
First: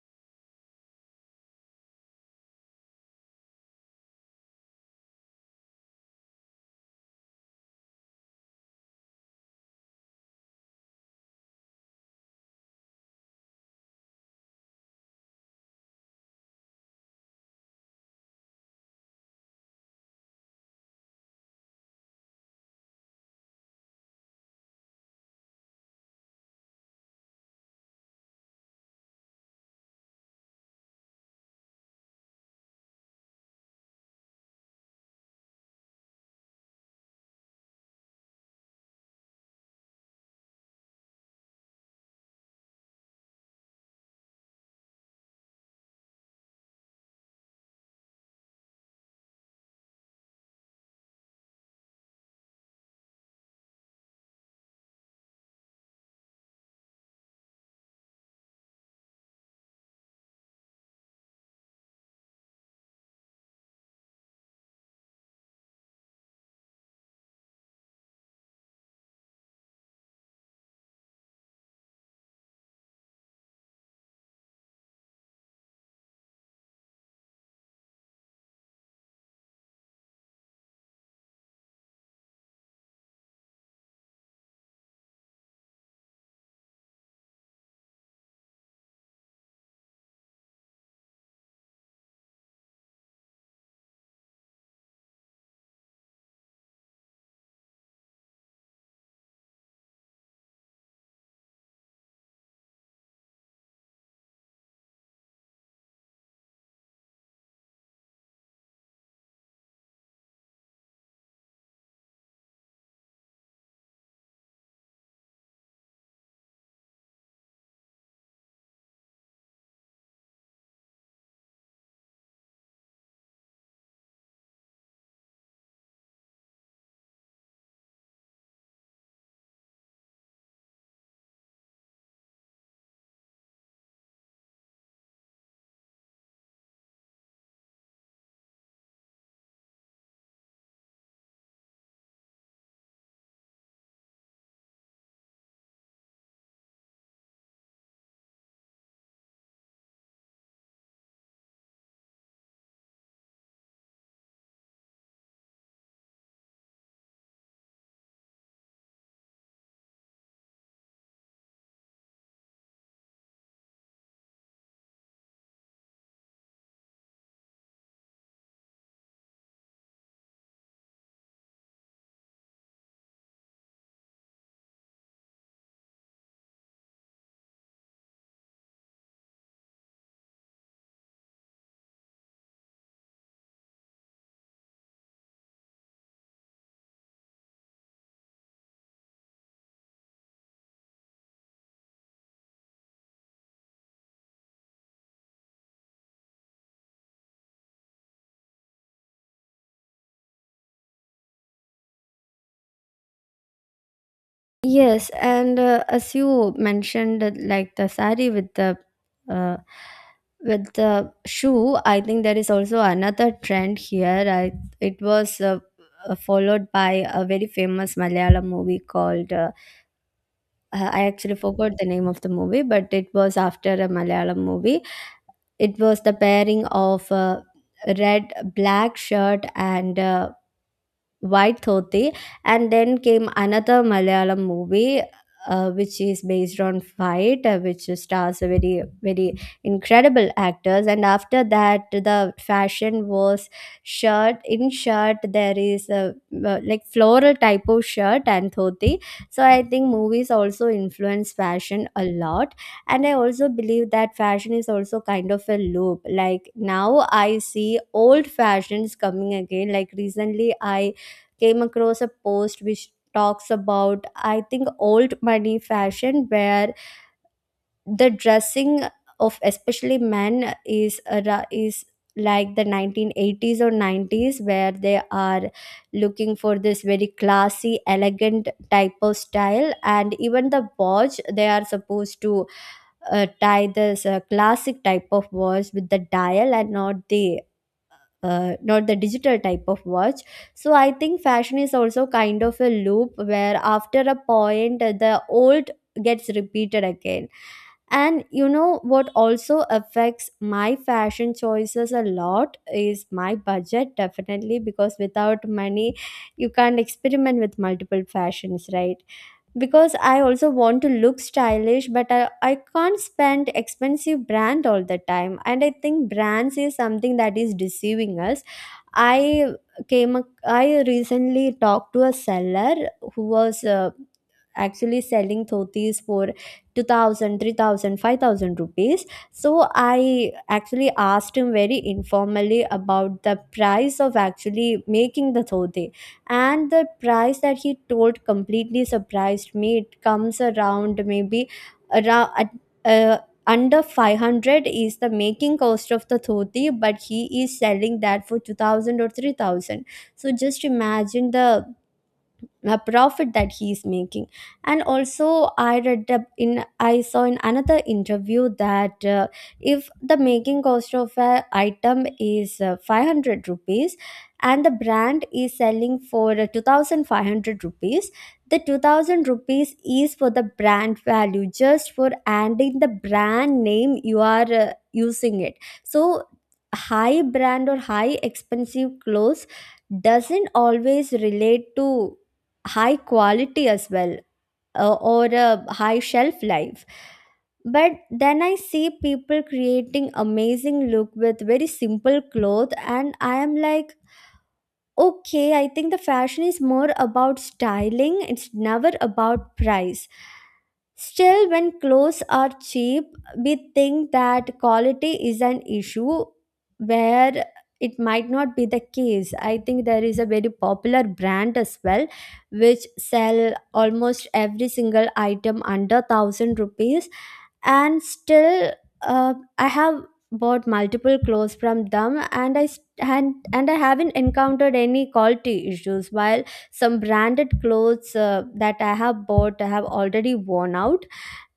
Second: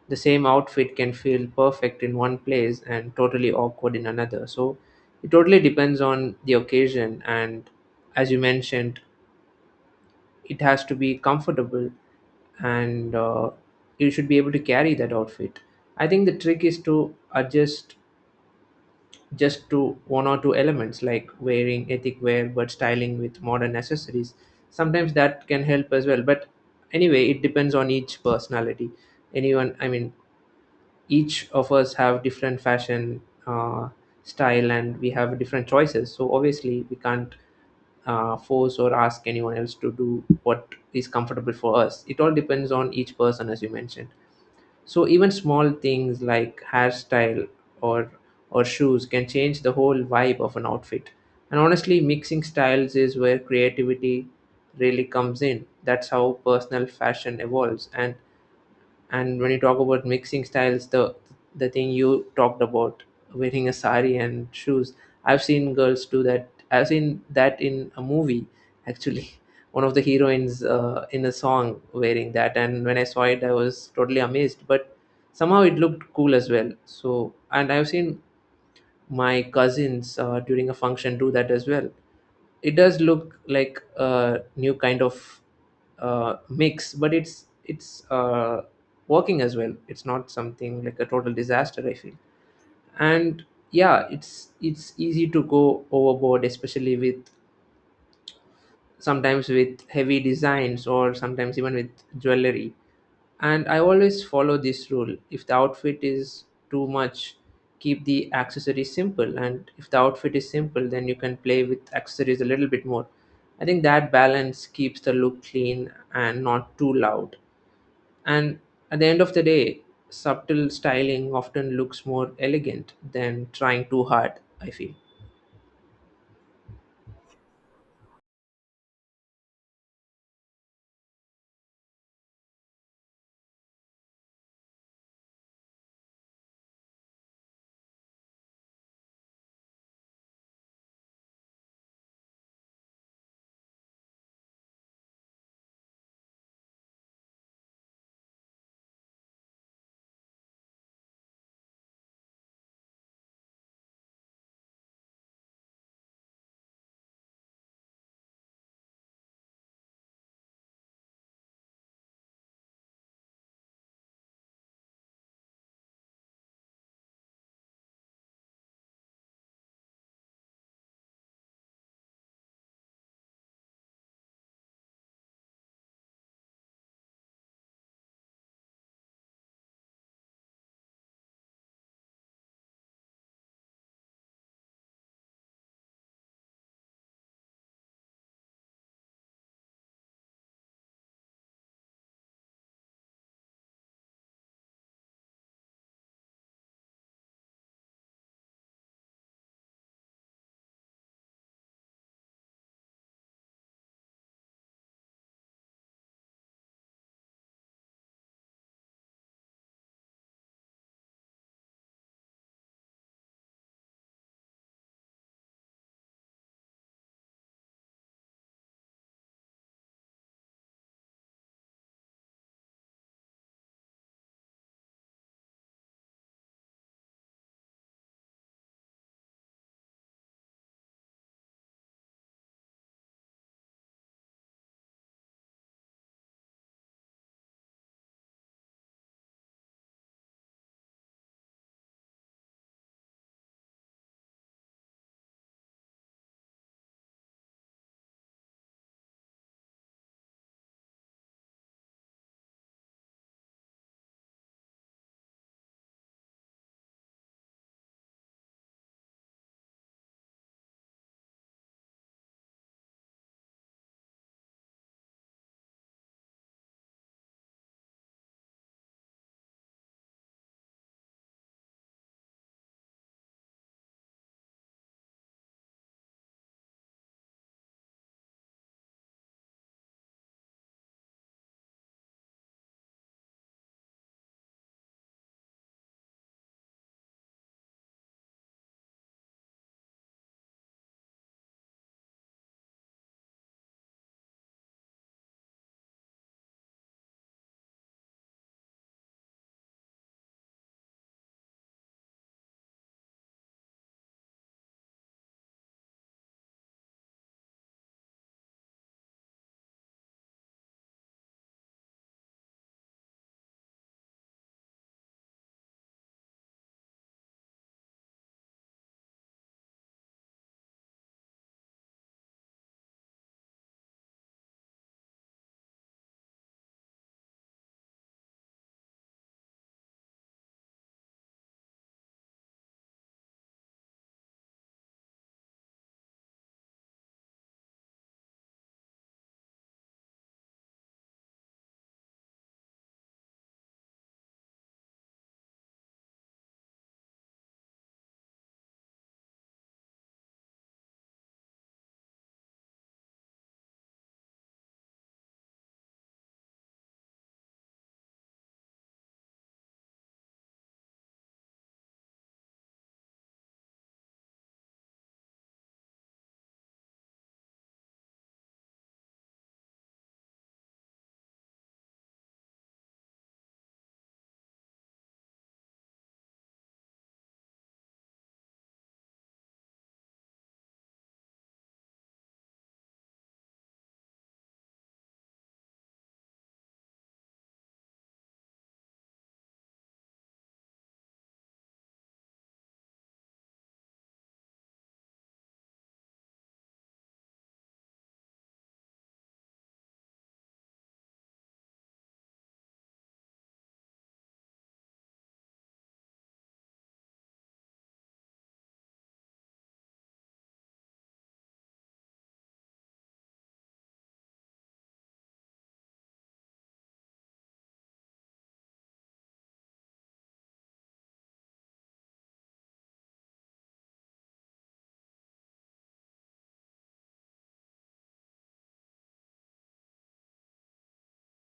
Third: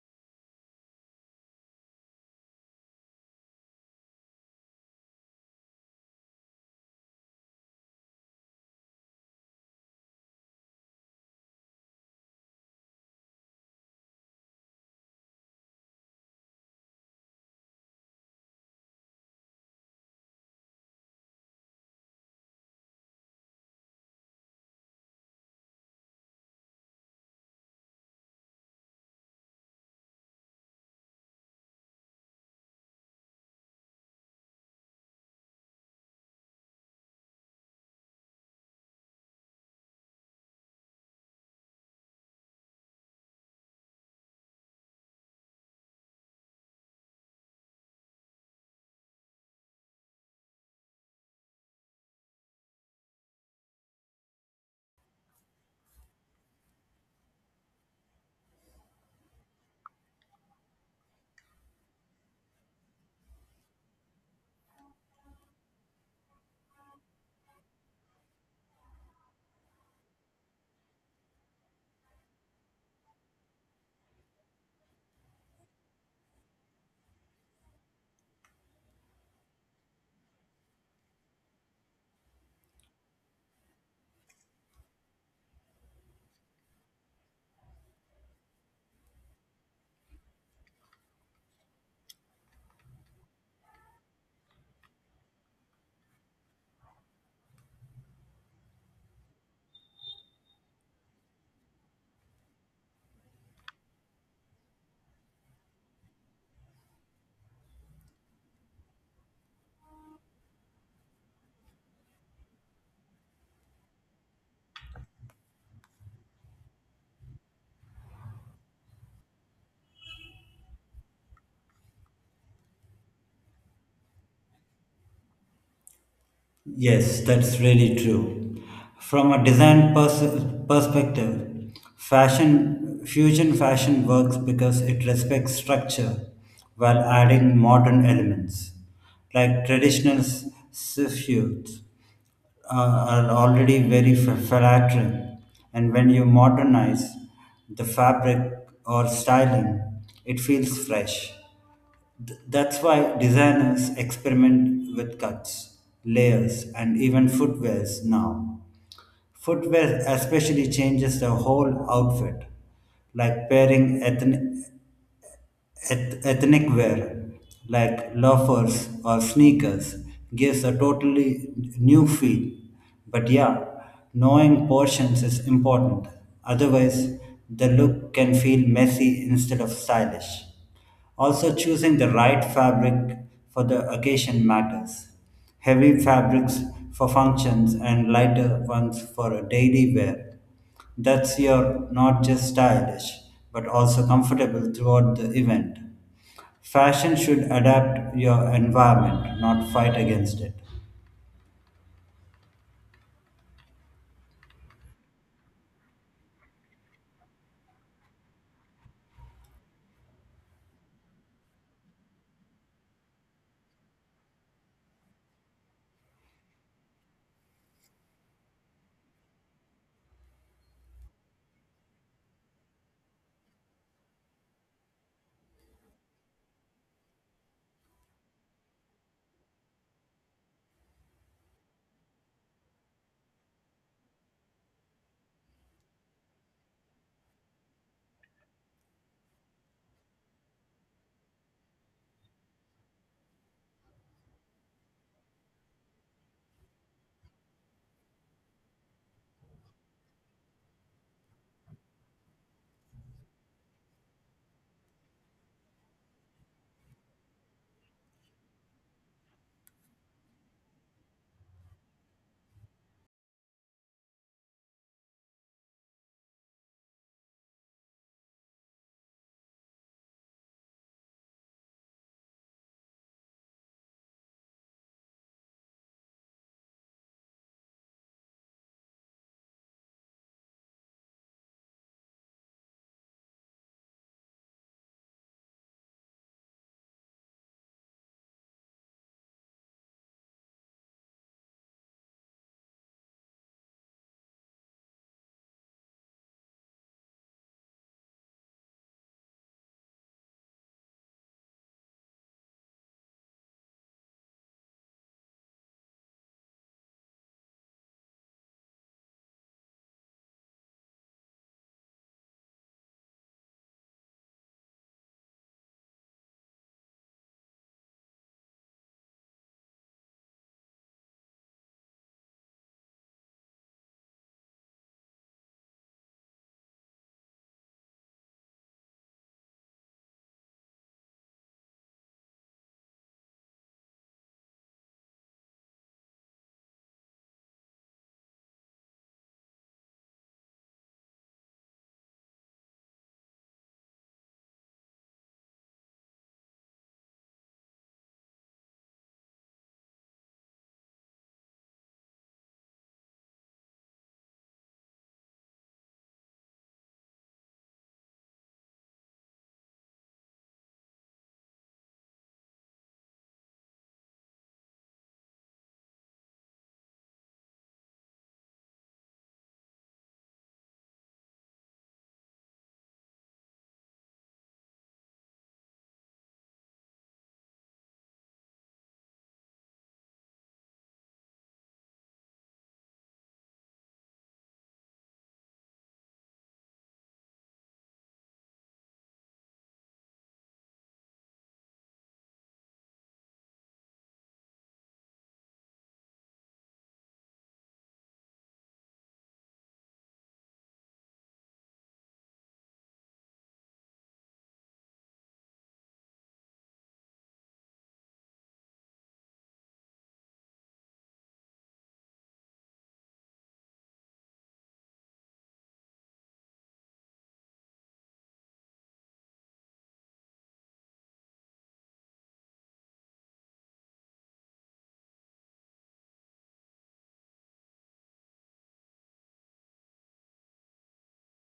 Speaker 2: the same outfit can feel perfect in one place and totally awkward in another. So it totally depends on the occasion, and as you mentioned, it has to be comfortable and you should be able to carry that outfit. I think the trick is to adjust just to one or two elements, like wearing ethic wear but styling with modern accessories. Sometimes that can help as well, but anyway, it depends on each personality. Anyone, I mean, each of us have different fashion uh, style, and we have different choices, so obviously we can't force or ask anyone else to do what is comfortable for us. It all depends on each person, as you mentioned. So even small things like hairstyle or shoes can change the whole vibe of an outfit. And honestly, mixing styles is where creativity really comes in. That's how personal fashion evolves. And when you talk about mixing styles, the thing you talked about wearing a sari and shoes, I've seen girls do that. I've seen that in a movie, actually. One of the heroines in a song wearing that, and when I saw it, I was totally amazed. But somehow it looked cool as well. So, and I've seen my cousins during a function do that as well. It does look like a new kind of mix, but it's working as well. It's not something like a total disaster, I feel. And yeah, it's easy to go overboard, especially with sometimes with heavy designs or sometimes even with jewelry. And I always follow this rule. If the outfit is too much, keep the accessories simple. And if the outfit is simple, then you can play with accessories a little bit more. I think that balance keeps the look clean and not too loud. And at the end of the day, subtle styling often looks more elegant than trying too hard, I feel.
Speaker 3: Yes, that's really true. From a design perspective, fashion fusion fashion works because it respects structure while adding modern elements. Like traditional suits are already very flattering, and when you modernize the fabric or styling, it feels fresh. That's why designers experiment with cuts, layers, and even footwears now. Footwear especially changes the whole outfit, like pairing ethnic wear, like loafers or sneakers, gives a totally new feel. But yeah, knowing portions is important, otherwise, the look can feel messy instead of stylish. Also, choosing the right fabric for the occasion matters. Heavy fabrics for functions and lighter ones for a daily wear. That's your not just stylish, but also comfortable throughout the event. Fashion should adapt your environment, not fight against it.
Speaker 1: Yes, and as you mentioned, like the sari with the uh, with the shoe, I think there is also another trend here. I it was followed by a very famous Malayalam movie called I actually forgot the name of the movie, but it was after a Malayalam movie. It was the pairing of a red black shirt and white dhoti, and then came another Malayalam movie, which is based on fight, which stars a very very incredible actors. And after that the fashion was shirt in shirt, there is a like floral type of shirt and dhoti. So I think movies also influence fashion a lot. And I also believe that fashion is also kind of a loop, like now I see old fashions coming again. Like recently I came across a post which talks about, I think, old money fashion, where the dressing of especially men is is like the 1980s or 90s, where they are looking for this very classy elegant type of style. And even the watch they are supposed to tie, this classic type of watch with the dial and not the not the digital type of watch. So I think fashion is also kind of a loop, where after a point the old gets repeated again. And you know what also affects my fashion choices a lot is my budget, definitely, because without money, you can't experiment with multiple fashions, right? Because I also want to look stylish, but I can't spend expensive brand all the time. And I think brands is something that is deceiving us. I I recently talked to a seller who was actually selling dhotis for 2,000, 3,000, 5,000 rupees. So I actually asked him very informally about the price of actually making the dhoti, and the price that he told completely surprised me. It comes around, maybe around, uh, under 500 is the making cost of the dhoti, but he is selling that for 2000 or 3000. So just imagine the a profit that he is making. And also I read up in I saw in another interview that if the making cost of an item is 500 rupees and the brand is selling for 2,500 rupees, the 2000 rupees is for the brand value. Just for adding the brand name you are using it. So high brand or high expensive clothes doesn't always relate to high quality as well, or a high shelf life. But then I see people creating amazing look with very simple cloth, and I am like, okay, I think the fashion is more about styling, it's never about price. Still, when clothes are cheap, we think that quality is an issue, where it might not be the case. I think there is a very popular brand as well which sell almost every single item under 1000 rupees, and still I have bought multiple clothes from them, and I haven't encountered any quality issues, while some branded clothes that I have bought I have already worn out.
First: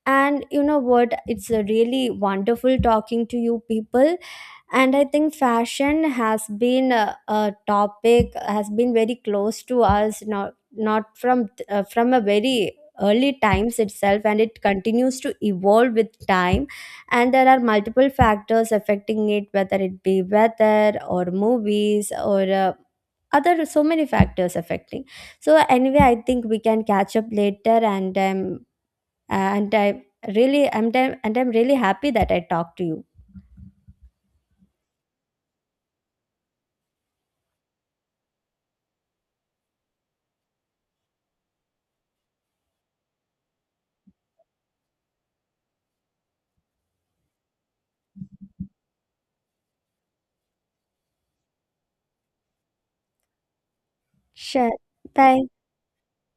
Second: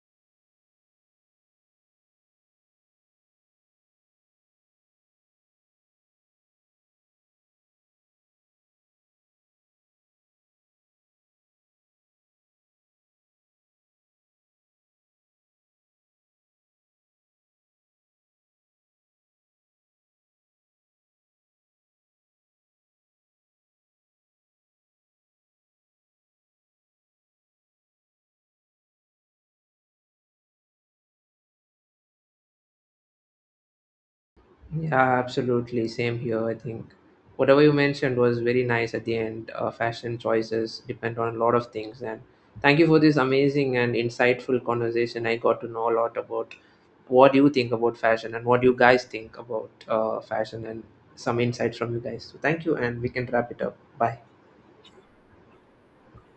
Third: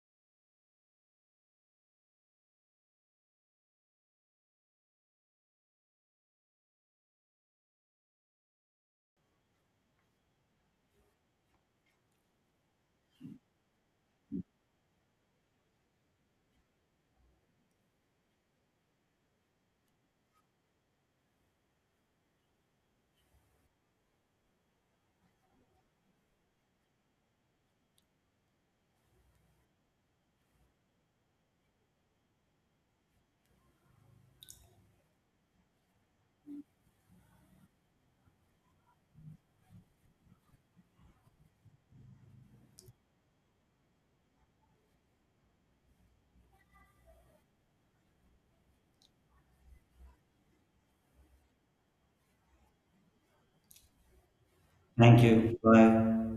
Speaker 1: And you know what, it's really wonderful talking to you people. And I think fashion has a topic has been very close to us, not not from from a very early times itself, and it continues to evolve with time. And there are multiple factors affecting it, whether it be weather or movies or other, so many factors affecting. So anyway, I think we can catch up later. And I really I'm, and I'm really happy that I talked to you.
Speaker 2: Yeah, absolutely. Same here, I think. Whatever you mentioned was very nice at the end. Fashion choices depend on a lot of things. And thank you for this amazing and insightful conversation. I got to know a lot about what you think about fashion and what you guys think about fashion, and some insights from you guys. So thank you, and we can wrap it up. Bye.
Speaker 1: Sure.
Speaker 3: Thank
Speaker 1: Bye.
Speaker 3: you. Bye.